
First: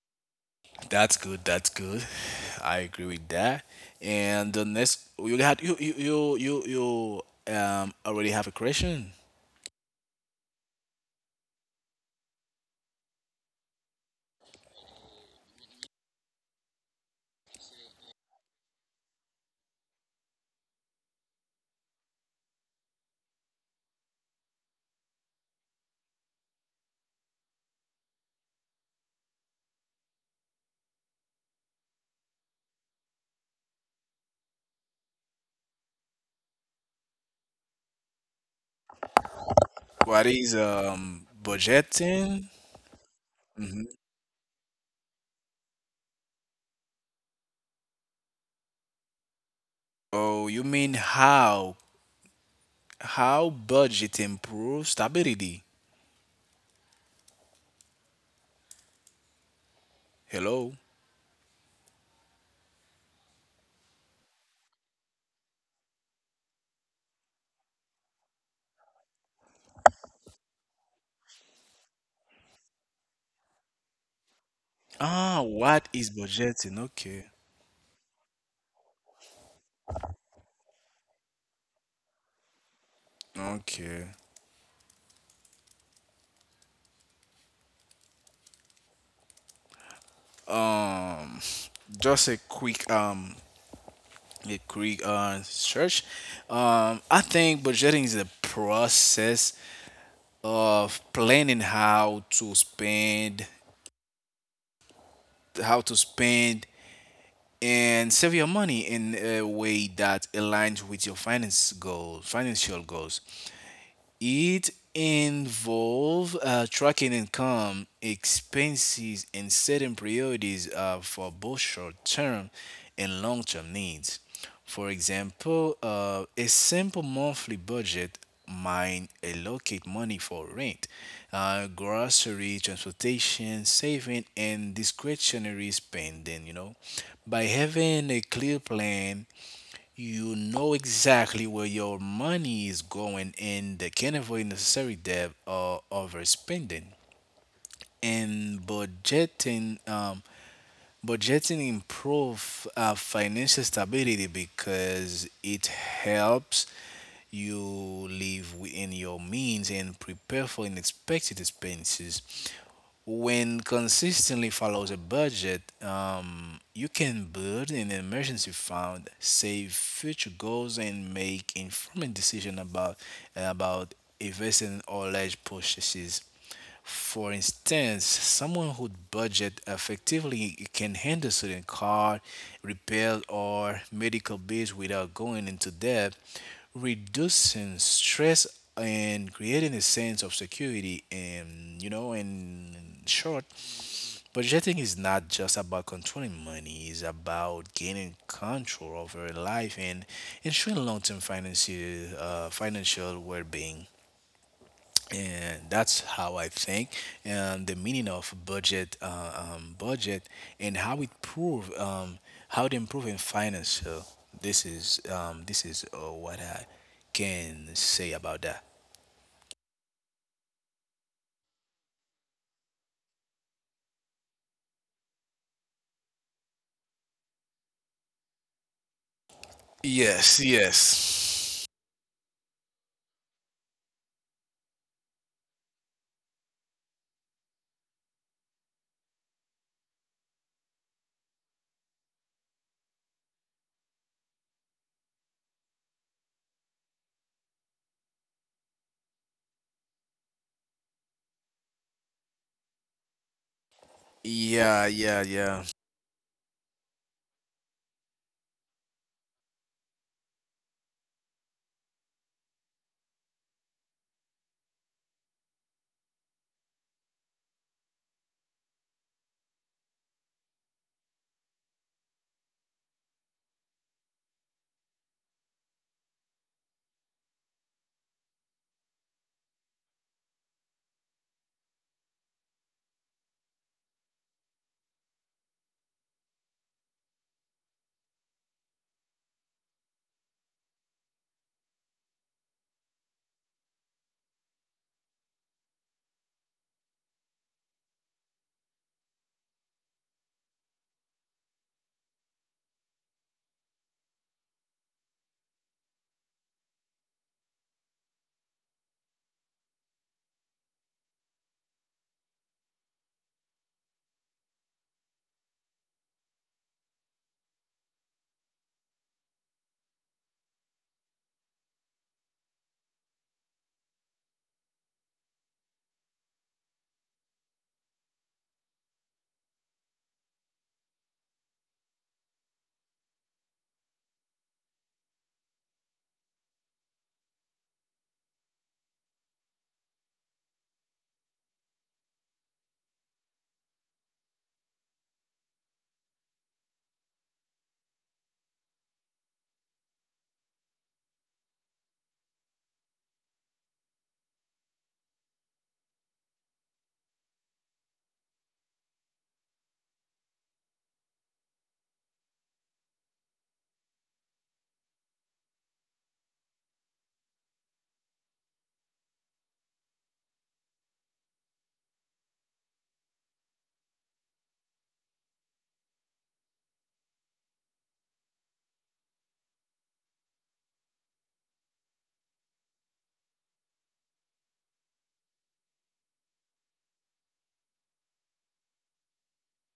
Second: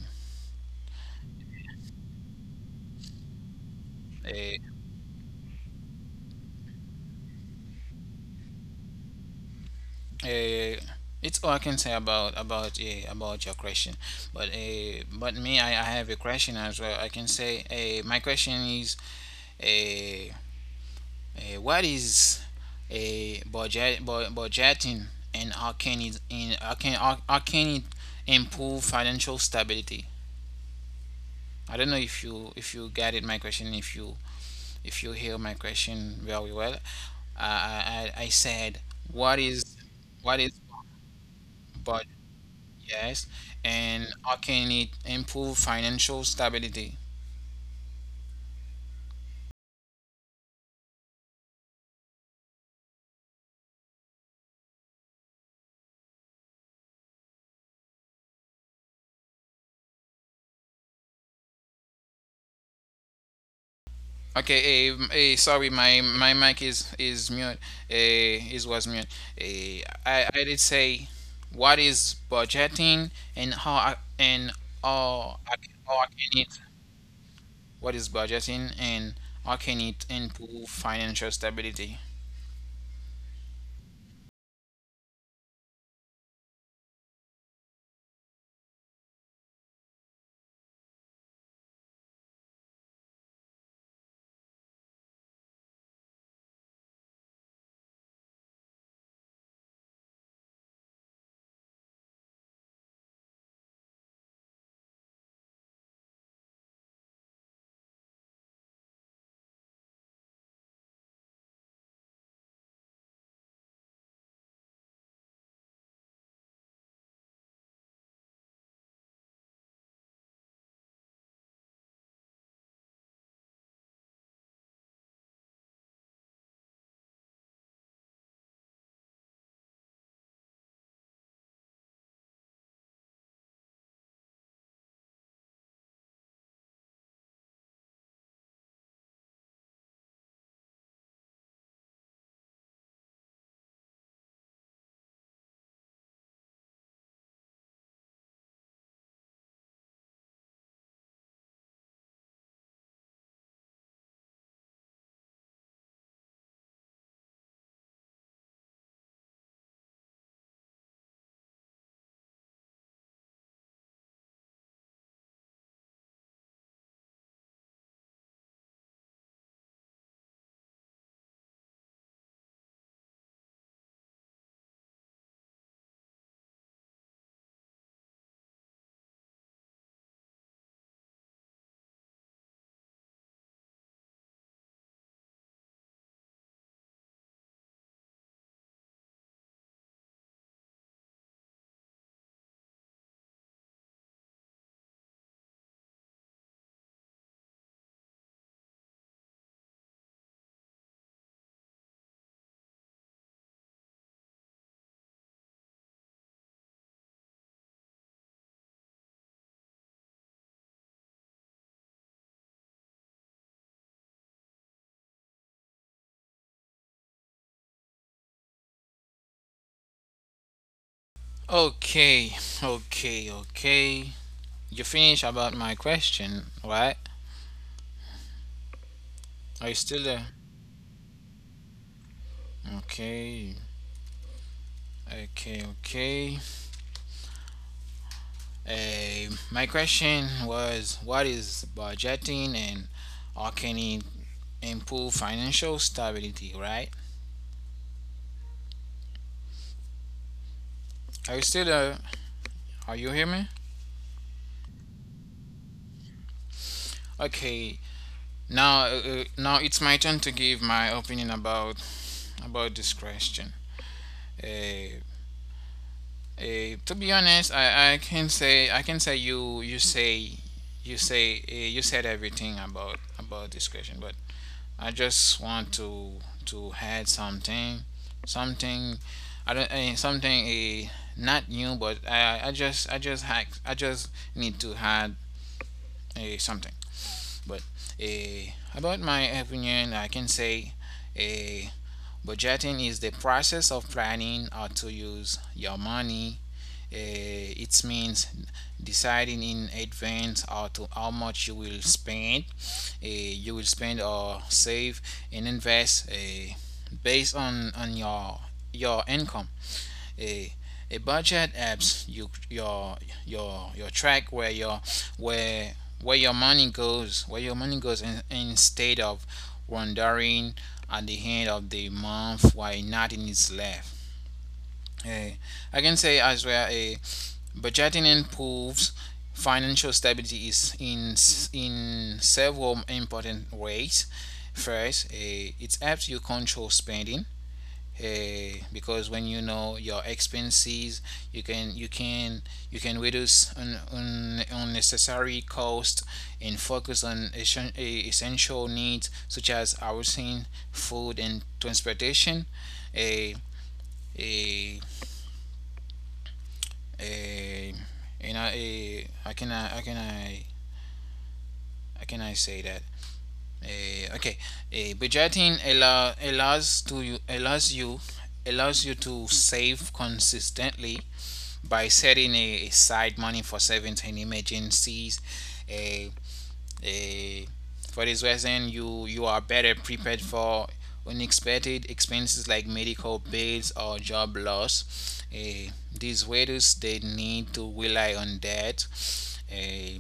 S2: That's good. That's good. <sighs> I agree with that. And
S1: eh,
S2: the next, you had you, you already have a question.
S1: uh, it's all I can say about your question. But me, I have a question as well. I can say my question is, uh, what is budgeting and how can it in how can it improve financial stability? I don't know if you get it my question, if you hear my question very well. I said, what is what is
S2: What is
S1: budgeting.
S2: budgeting?
S1: Yes, and
S2: Hmm.
S1: how can it improve financial stability?
S2: Oh, you mean how. How budget improves stability? Hello?
S1: Okay, sorry, my mic is mute. Eh, is Was mute. I did say, what is budgeting and how
S2: Ah,
S1: I,
S2: what
S1: how I
S2: is
S1: can it?
S2: budgeting? Okay.
S1: What is budgeting and how can it improve financial stability?
S2: Okay. Um, just a quick search. I think budgeting is a process of planning how to spend and save your money in a way that aligns with your financial goals. It involve tracking income, expenses, and setting priorities for both short-term and long-term needs. For example, a simple monthly budget might allocate money for rent, grocery, transportation, saving, and discretionary spending. You know, by having a clear plan, you know exactly where your money is going and they can avoid necessary debt or overspending. And budgeting Budgeting improve financial stability because it helps you live within your means and prepare for unexpected expenses. When consistently follows a budget, you can build an emergency fund, save future goals, and make informed decision about investing or large purchases. For instance, someone who budget effectively can handle student card, repair or medical bills without going into debt, reducing stress and creating a sense of security. And you know, in short, budgeting is not just about controlling money; it's about gaining control over life and ensuring long-term financial well-being. And that's how I think, and the meaning of budget, and how it improve in finance. So this is what I can say about that.
S1: Okay, okay, okay. You finish about my question, right? Are you still there?
S2: Yes, yes,
S1: Okay, okay, okay. My question was, what is budgeting and how can it improve financial stability, right? Are you still there? Are you hear me?
S2: yeah.
S1: Okay, now it's my turn to give my opinion about this question. Uh, to be honest, I can say you said everything about this question, but I just want to add something. I don't, something a not new, but I just need to add a something. But a about my opinion, I can say a budgeting is the process of planning how to use your money. It means deciding in advance how much you will spend, or save and invest, based on your income. A a budget apps you your track where your where where your money goes, in, instead of wondering at the end of the month why nothing is left. Eh, I can say as well. A. Budgeting improves financial stability is in several important ways. First, it helps you control spending, because when you know your expenses, you can you can you can reduce unnecessary costs and focus on essential needs such as housing, food, and transportation. Eh, eh, Uh, and I, eh, I can, I can I say that. Okay, budgeting allow, allows to you allows you allows you to save consistently by setting a aside money for certain emergencies. Uh, Eh, for this reason, you are better prepared for unexpected expenses like medical bills or job loss. These waiters they need to rely on that. Eh,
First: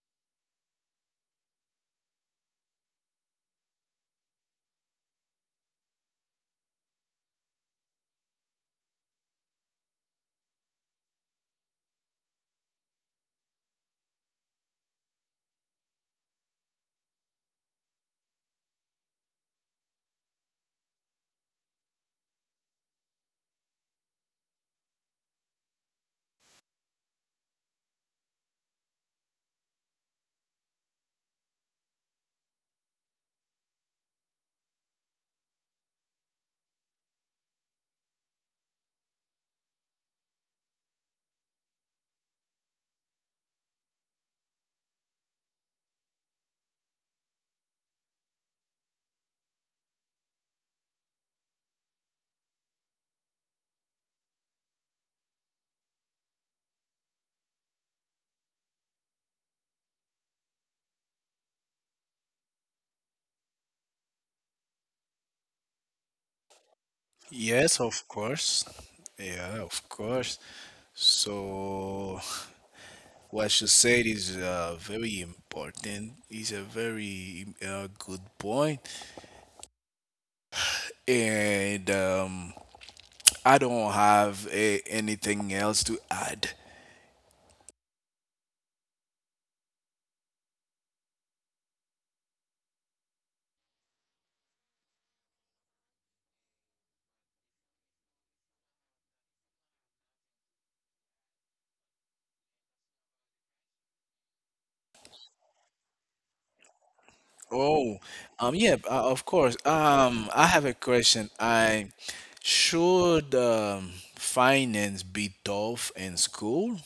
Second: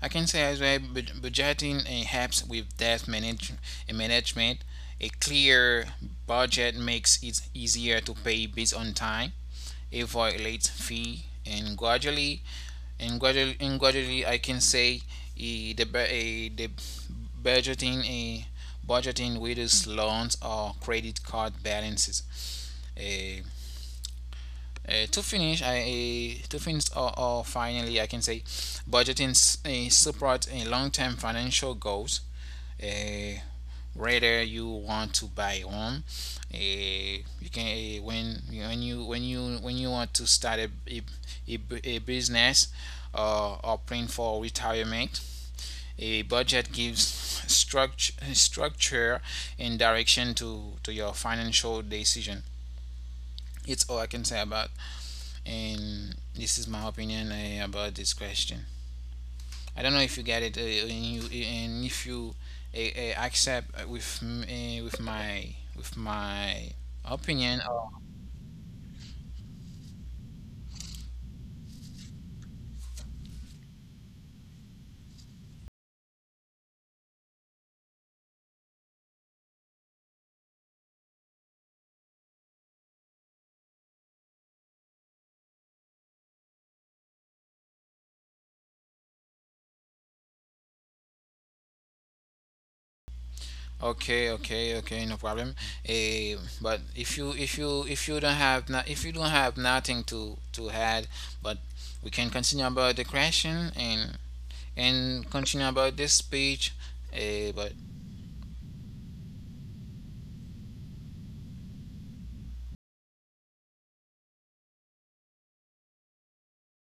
S1: I can say as well, budgeting helps with debt management. A clear budget makes it easier to pay bills on time, avoid late fee, and gradually, I can say the budgeting, with loans or credit card balances. Eh, to finish, to finish or, finally I can say budgeting support a long-term financial goals. Eh, Whether you want to buy a home, when you want to start a business, or plan for retirement, a budget gives structure and direction to your financial decision. It's all I can say about, and this is my opinion about this question. I don't know if you get it, and if you accept with my opinion.
S2: Yes,
S1: Or,
S2: of course. Yeah, of course. So what you said is very important. It's a very good point, and I don't have a, anything else to add.
S1: okay, okay, okay, no problem. But if you don't have not, if you don't have nothing to add, but we can continue about the question and continue about this speech. But
S2: Oh, yeah, of course. I have a question. I should finance be taught in school?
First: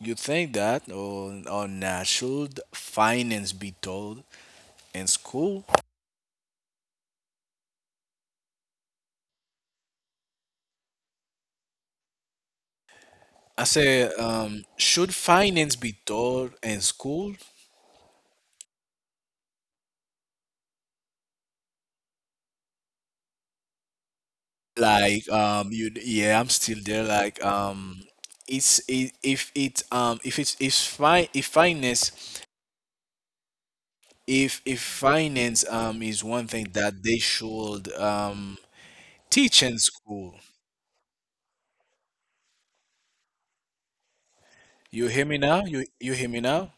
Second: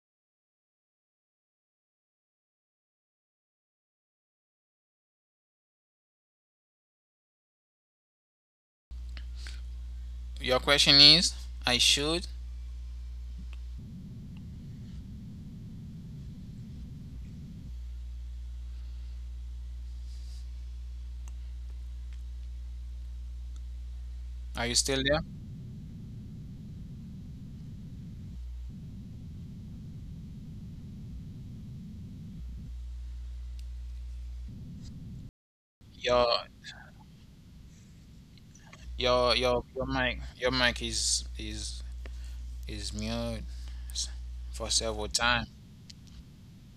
S2: You think that, or not? Should finance be taught in school?
S1: your question is, I should.
S2: I say, should finance be taught in school?
S1: Are you still there?
S2: Like you, yeah, I'm still there. If it if finance, if finance is
S1: Your
S2: one thing that they should
S1: your
S2: teach
S1: your
S2: in
S1: your mic
S2: school.
S1: your mic is mute for
S2: You
S1: several
S2: hear me
S1: times.
S2: now? You hear me now?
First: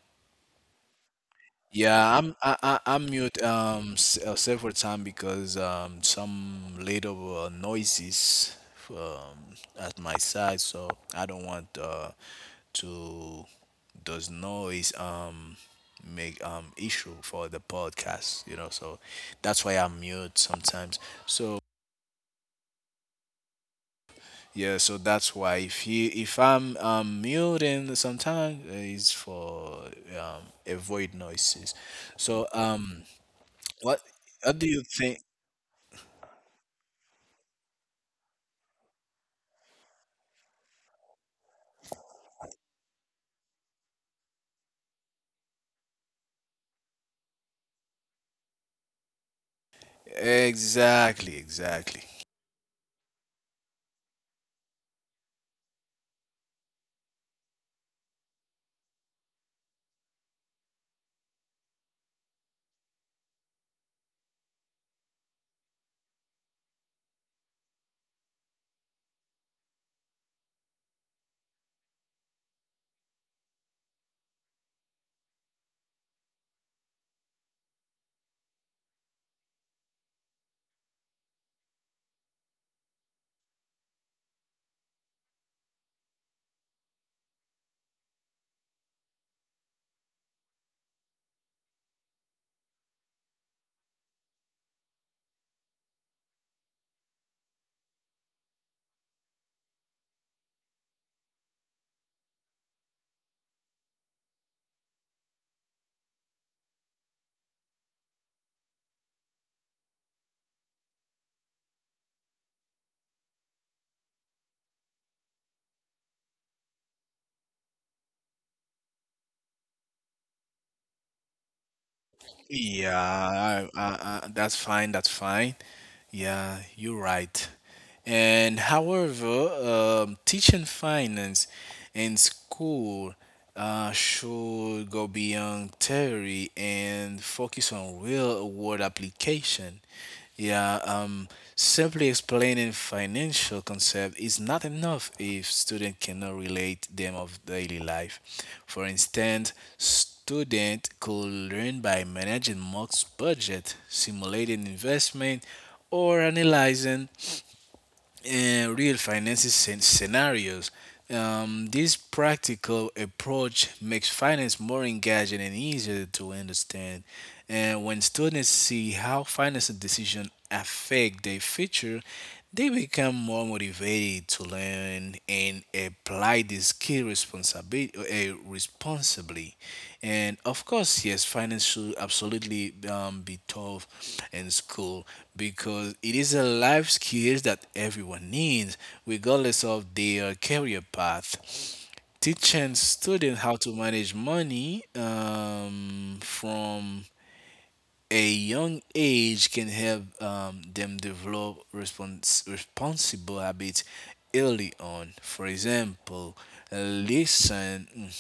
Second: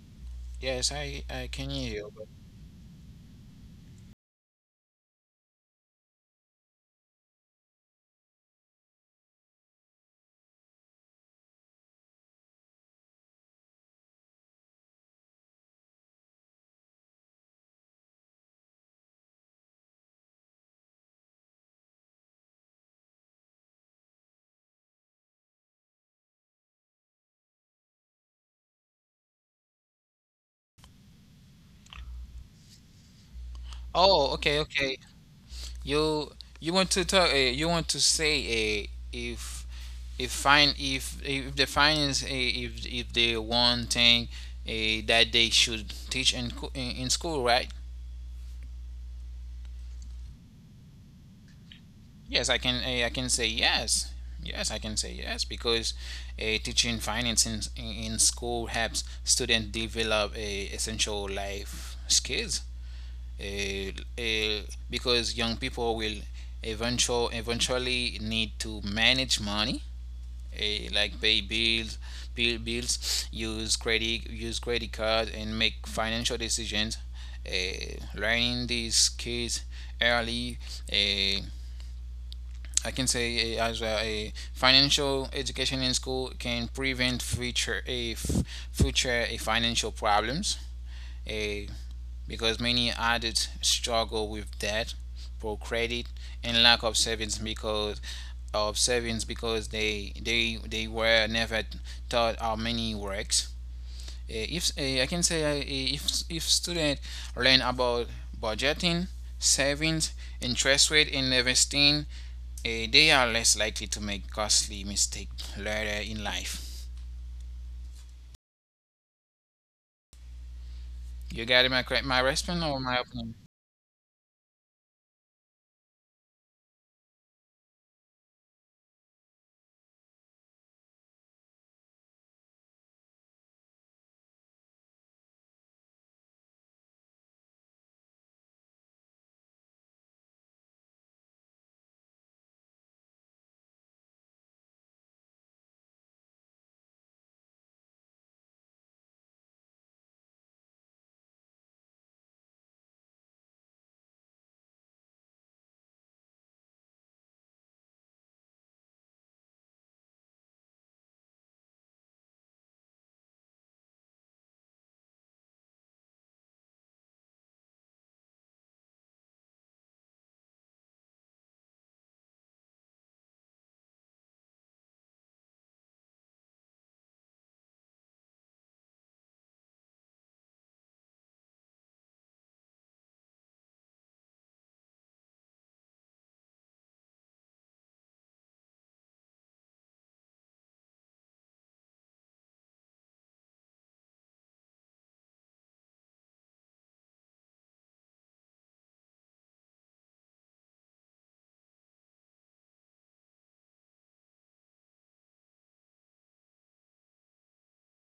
S1: Yes, I can hear you.
S2: Yeah,
S1: But...
S2: I, I'm mute several time because some little noises um at my side, so I don't want to does noise make issue for the podcast, you know. So that's why I'm mute sometimes. So yeah, so that's why if you if I'm muting sometimes, it's for avoid noises. So what. What do
S1: Oh,
S2: you
S1: okay,
S2: think?
S1: okay. You you want to talk? You want to say if the finance, if the one thing that they should teach in co- in school, right?
S2: Exactly, exactly.
S1: Yes, I can. I can say yes. Yes, I can say yes because teaching finance in school helps students develop a essential life skills, uh, uh, because young people will eventually need to manage money, like pay bills, use credit cards, and make financial decisions, learning these kids early. uh, I can say as a financial education in school can prevent future financial problems. Uh, because many adults struggle with debt, poor credit, and lack of savings, because they were never taught how money works. Eh, If eh, I can say, if student learn about budgeting, savings, interest rate, and investing, they are less likely to make costly mistake later in life. You got my response or my
S2: Yeah,
S1: opinion?
S2: that's fine. That's fine. Yeah, you're right. And however, teaching finance in school should go beyond theory and focus on real world application. Yeah, simply explaining financial concept is not enough if student cannot relate them of daily life. For instance, student could learn by managing Mock's budget, simulating investment, or analyzing real finances scenarios. This practical approach makes finance more engaging and easier to understand. And when students see how financial decisions affect their future, they become more motivated to learn and apply this skill responsibly. And of course, yes, finance should absolutely be taught in school because it is a life skill that everyone needs, regardless of their career path. Teaching students how to manage money from a young age can help them develop responsible habits early on. For example, listen.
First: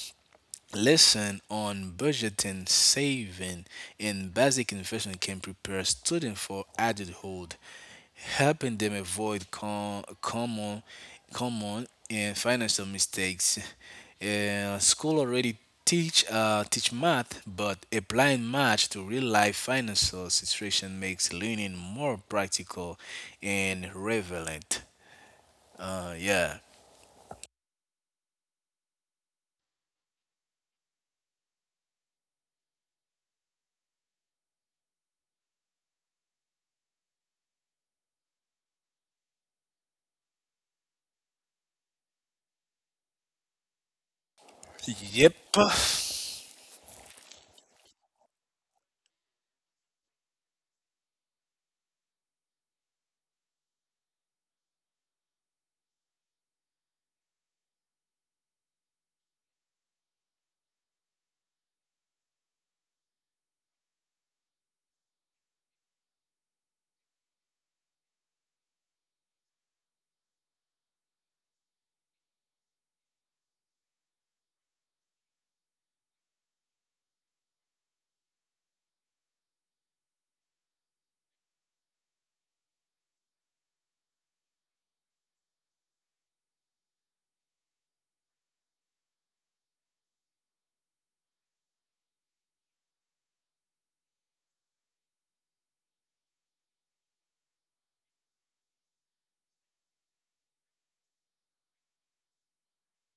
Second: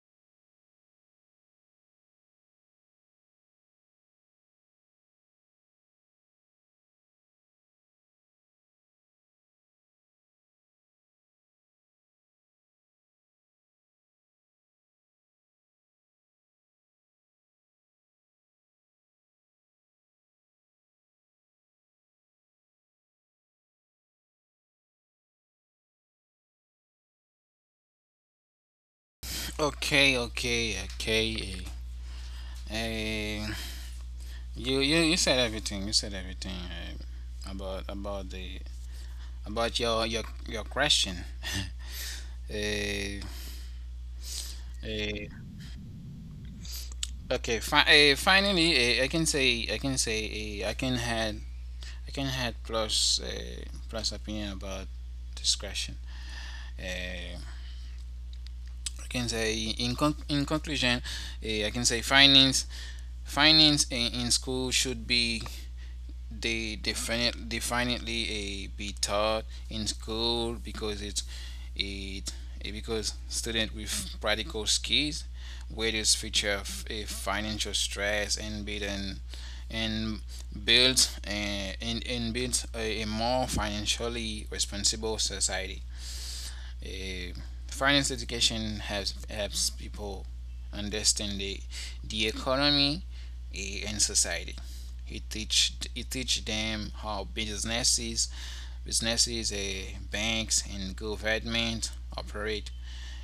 S2: Lesson on budgeting, saving, and basic investing can prepare students for adulthood, helping them avoid common and financial mistakes. School already teach math, but applying math to real life financial situation makes learning more practical and relevant. Yeah.
S1: Okay, okay, okay. eh. You said everything. You said everything about the about your your question. <laughs> uh,
S2: Yep.
S1: uh, okay. Finally, I can say uh, I can had I can had plus, plus opinion about discretion. Uh, I can say in conclusion, I can say finance in school should be, they definitely a be taught in school because it because student with practical skills wages feature of a financial stress and build an, and build a, and builds a more financially responsible society. Eh, Finance education helps people understand the economy, and society. He teach them how businesses, banks, and government operate,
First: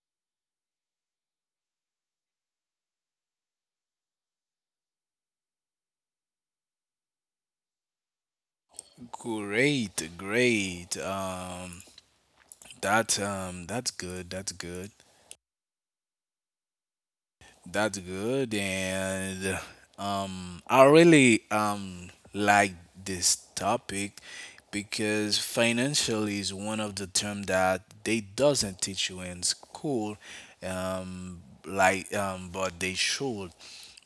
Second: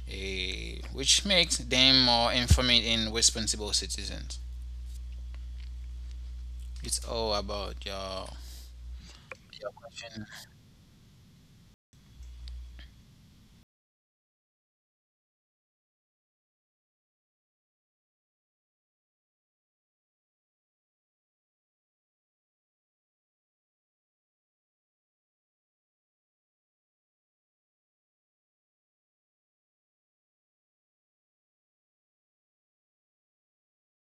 S1: which makes them more informed and responsible citizens. It's all about your.
S2: Great, great. That's that's good. That's good. That's good. And I really like this topic because financially is one of the term that they doesn't teach you in school, but they should,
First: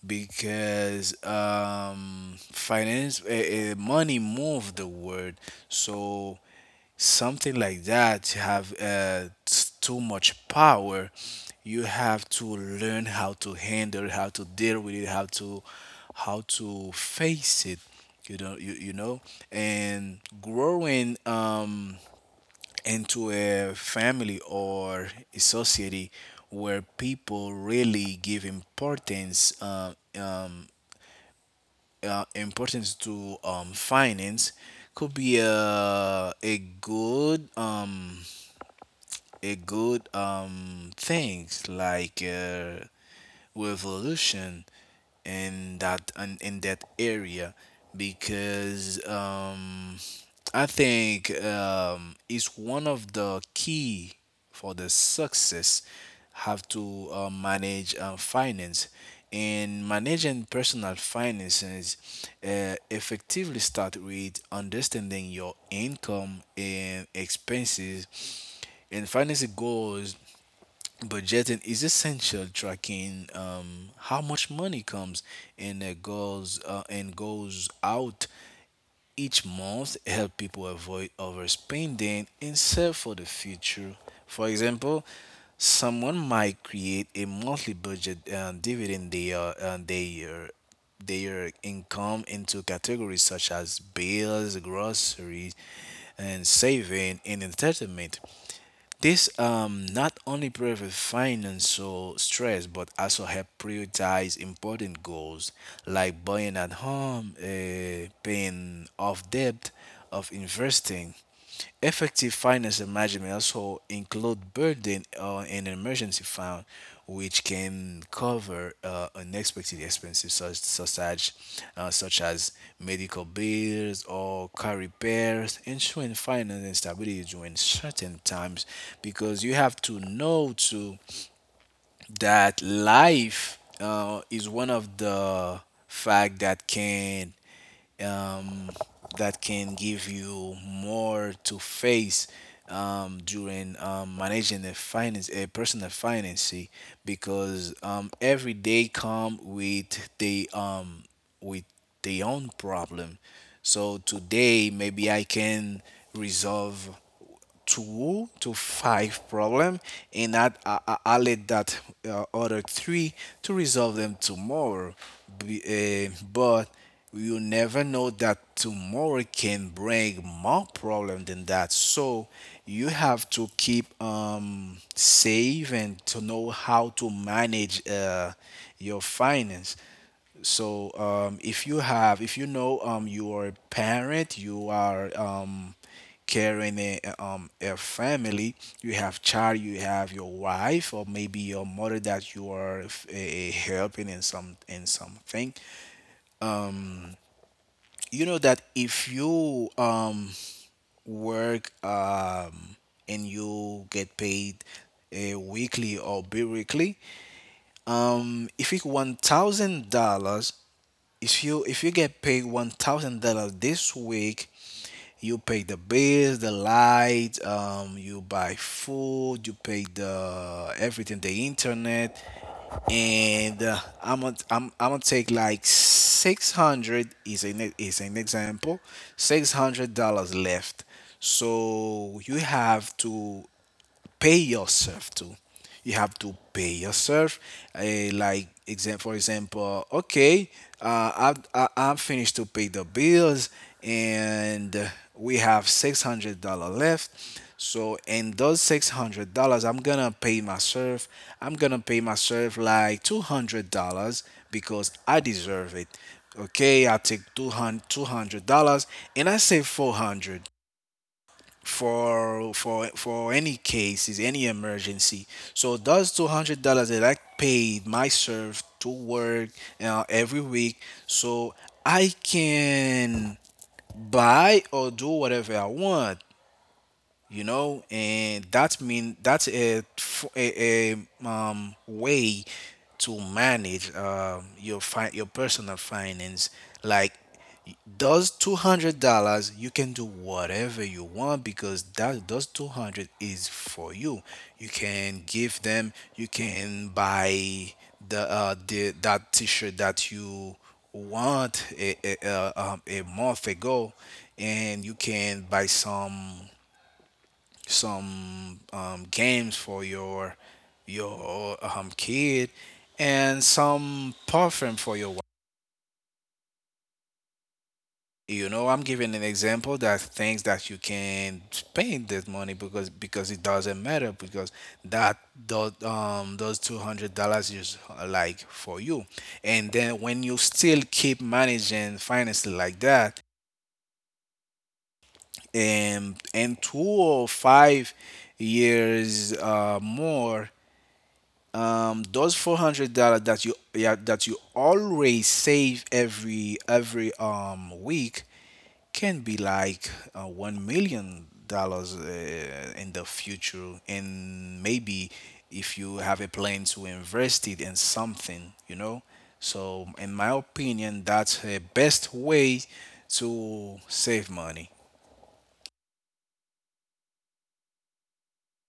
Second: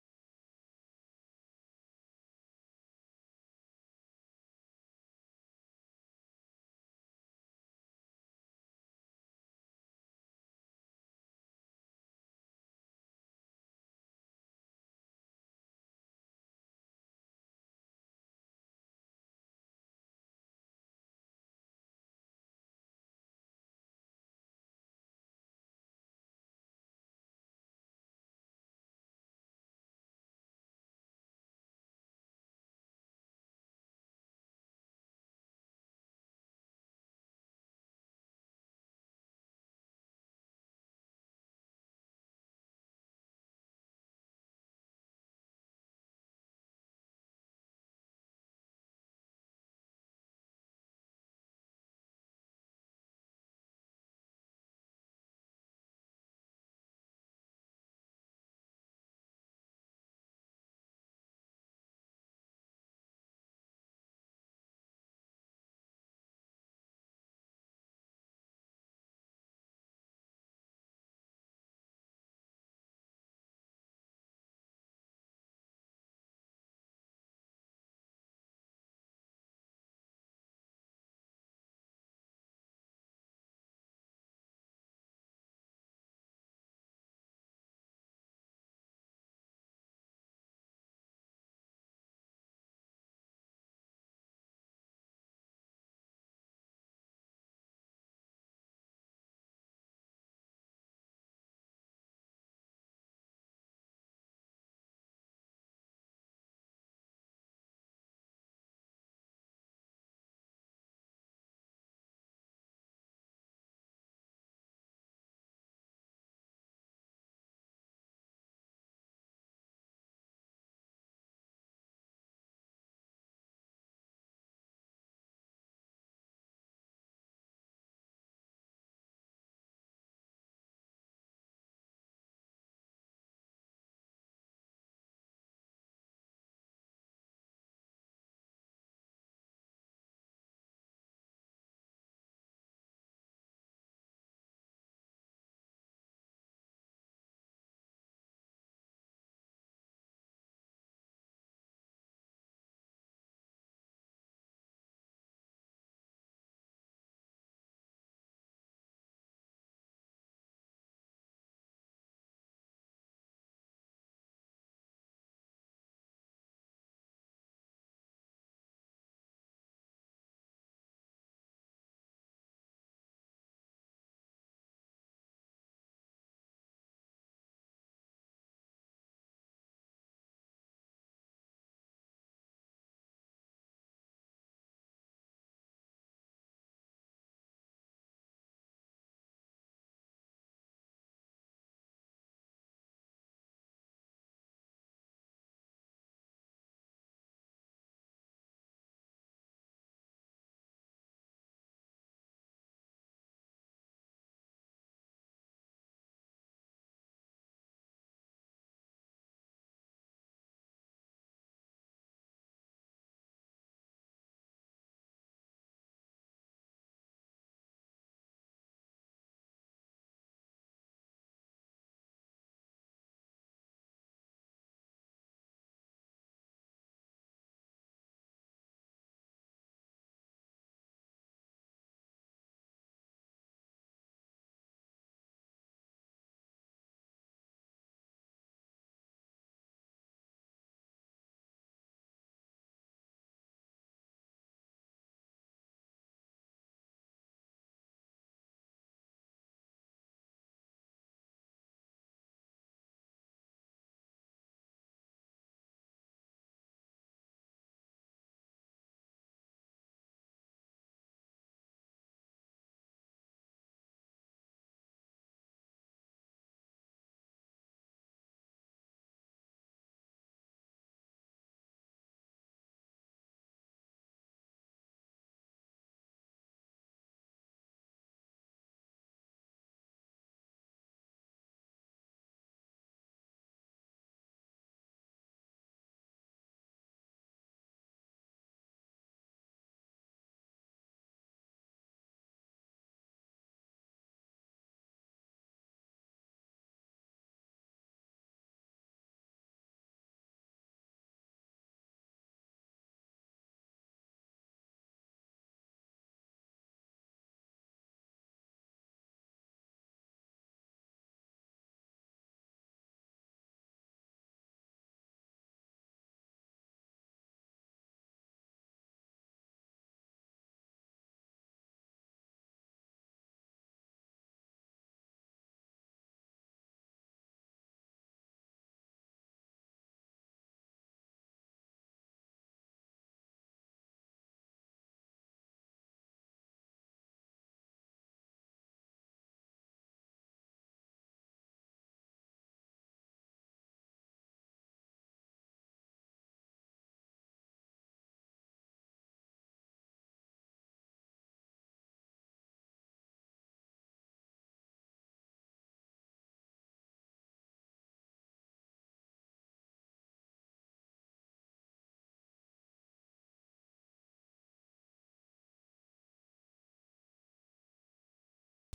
S2: because finance, money move the world. So something like that have too much power. You have to learn how to handle, how to deal with it, how to face it. You know. And growing into a family or a society where people really give importance importance to finance could be a good things like revolution in that in that area. Because I think it's one of the key for the success, have to manage finance. And managing personal finances effectively start with understanding your income and expenses and financing goals, budgeting is essential. Tracking how much money comes in, goals and goes out each month help people avoid overspending and save for the future. For example, someone might create a monthly budget, dividend their income into categories such as bills, groceries, and saving and entertainment. This not only prevents financial stress but also help prioritize important goals like buying at home, paying off debt, of investing. Effective financial management also include building an emergency fund, which can cover unexpected expenses such as medical bills or car repairs, ensuring financial stability during certain times. Because you have to know too that life is one of the fact um, that can give you more to face during managing a personal finance. Because every day come with with their own problem. So today maybe I can resolve two to five problem and allocate that other three to resolve them tomorrow. But you never know that tomorrow can bring more problem than that. So you have to keep save and to know how to manage your finance. So if you have, if you know you are a parent, you are carrying a family, you have child, you have your wife or maybe your mother that you are helping in some in something. You know that if you work and you get paid weekly or bi-weekly. If you $1,000, if you get paid $1,000 this week, you pay the bills, the light, you buy food, you pay the everything, the internet, and I'm gonna take like 600 is an example, $600 left. So you have to pay yourself to. You have to pay yourself. For example, okay, I'm finished to pay the bills, and we have $600 left. So in those $600, I'm gonna pay myself. I'm gonna pay myself like $200 because I deserve it. Okay, I take $200 and I save 400 for any cases, any emergency. So those $200 that I paid myself to work every week, so I can buy or do whatever I want. You know, and that mean that's a, f- a, way to manage your your personal finance. Like those $200 you can do whatever you want, because that those 200 is for you. You can give them, you can buy the that t-shirt that you want a month ago. And you can buy some games for your kid, and some perfume for your wife. You know, I'm giving an example that things that you can spend this money, because it doesn't matter, because that those $200 is like for you. And then when you still keep managing finances like that, and 2 or 5 years more, those $400 that you, yeah, that you always save every week can be like $1 million in the future. And maybe if you have a plan to invest it in something, you know. So in my opinion, that's the best way to save money.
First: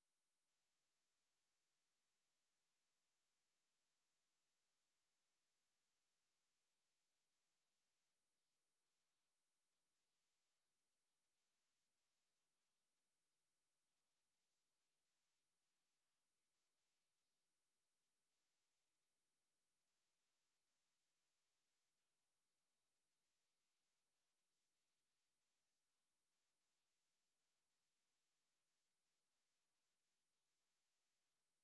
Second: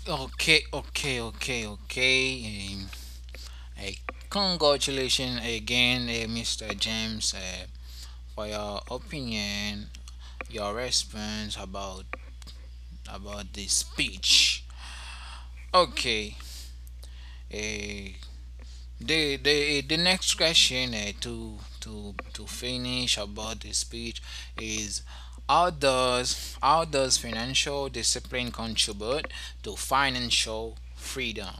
S1: Okay, okay, okay, okay. I congratulations again, Mr. James, for your opinion, your response about this speech. Okay, uh, the next question, to finish about this speech, is how does financial discipline contribute to financial freedom?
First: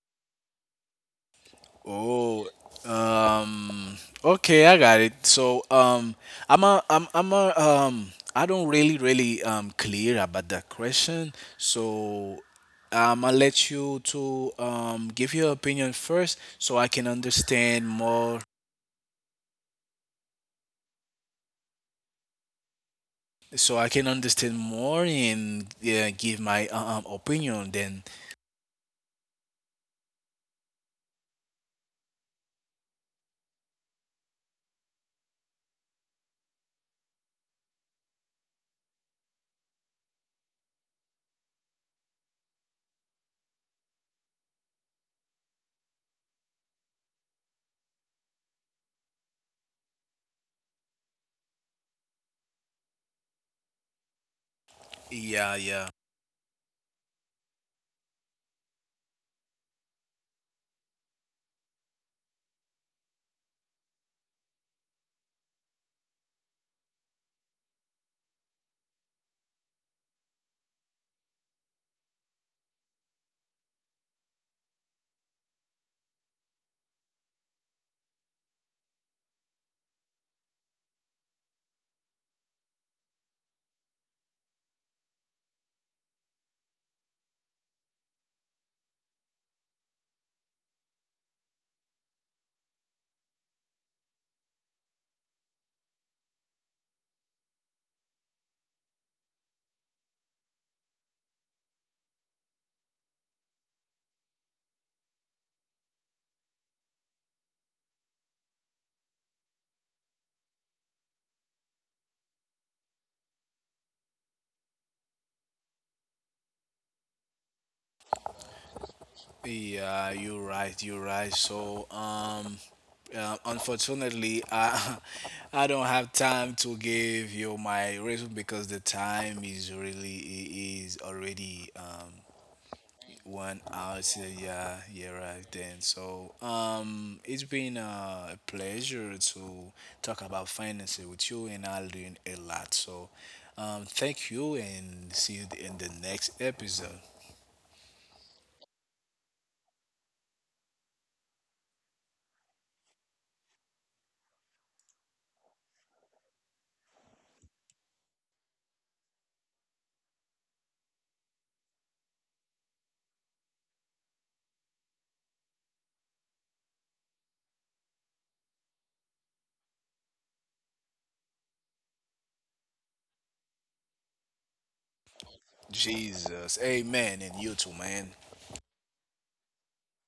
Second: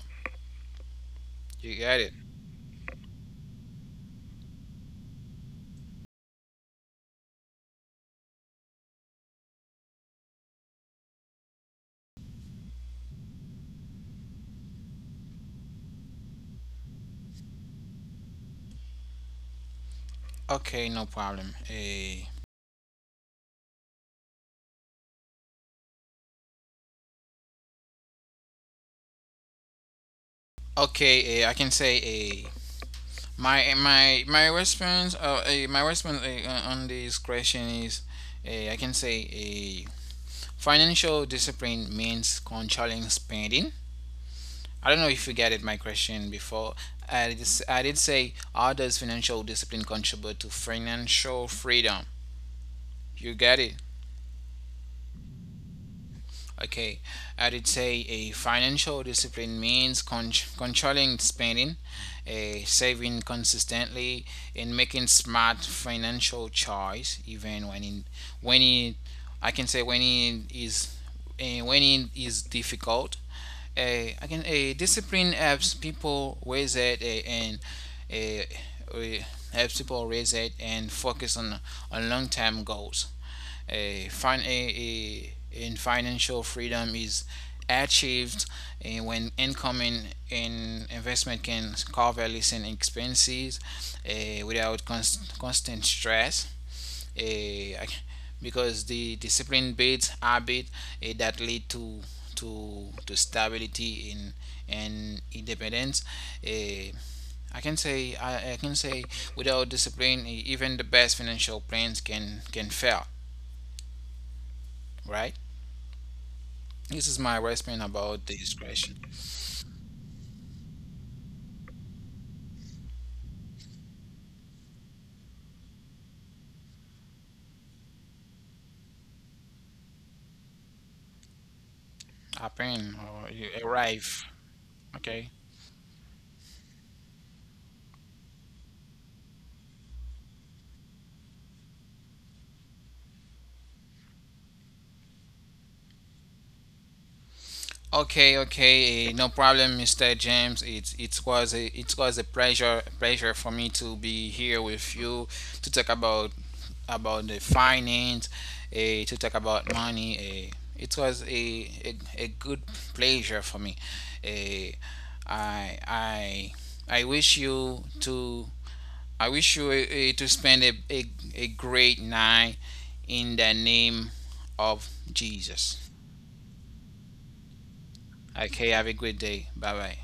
S1: You get it?
S2: Oh, um, okay, I got it. So, I'm a, I'm, I'm a, I don't really clear about that question. So, I'll let you to, give your opinion first, so I can understand more.
S1: Okay, no problem.
S2: So I can understand more, and yeah, give my opinion. Then,
S1: Okay, I can say, my response, my response, on this question is, I can say, financial discipline means controlling spending. I don't know if you get it my question before. I did say, how does financial discipline contribute to financial freedom? You get it?
S2: yeah, yeah.
S1: Okay. I did say a financial discipline means controlling spending, a saving consistently, and making smart financial choice even when it I can say when it is difficult. A I can a discipline helps people raise it, a, and a, a- helps people raise it and focus on long term goals. A fin a and financial freedom is achieved when income and investment can cover leasing expenses, without constant stress. eh, <laughs> because the discipline builds habit that lead to stability in and independence. Eh, I can say, I can say without discipline, even the best financial plans can fail. Right. This is my response about this question.
S2: Yeah, you're right. You're right. So, unfortunately, I <laughs> I don't have time to give you my resume because the time is really is already
S1: Happen or you
S2: 1 hour. So
S1: arrive.
S2: yeah, yeah,
S1: Okay.
S2: right then. So, it's been a pleasure to talk about finances with you, and I learned a lot. So, thank you, and see you in the next episode.
S1: Okay, okay, no problem, Mr. James. It was a pleasure for me to be here with you to talk about the finance, to talk about money. Eh. It was a good pleasure for me. Eh, I I I wish you to I wish you to spend a great night in the name of Jesus.
S2: Jesus, Amen, and you too, man.
S1: Okay, have a good day. Bye bye.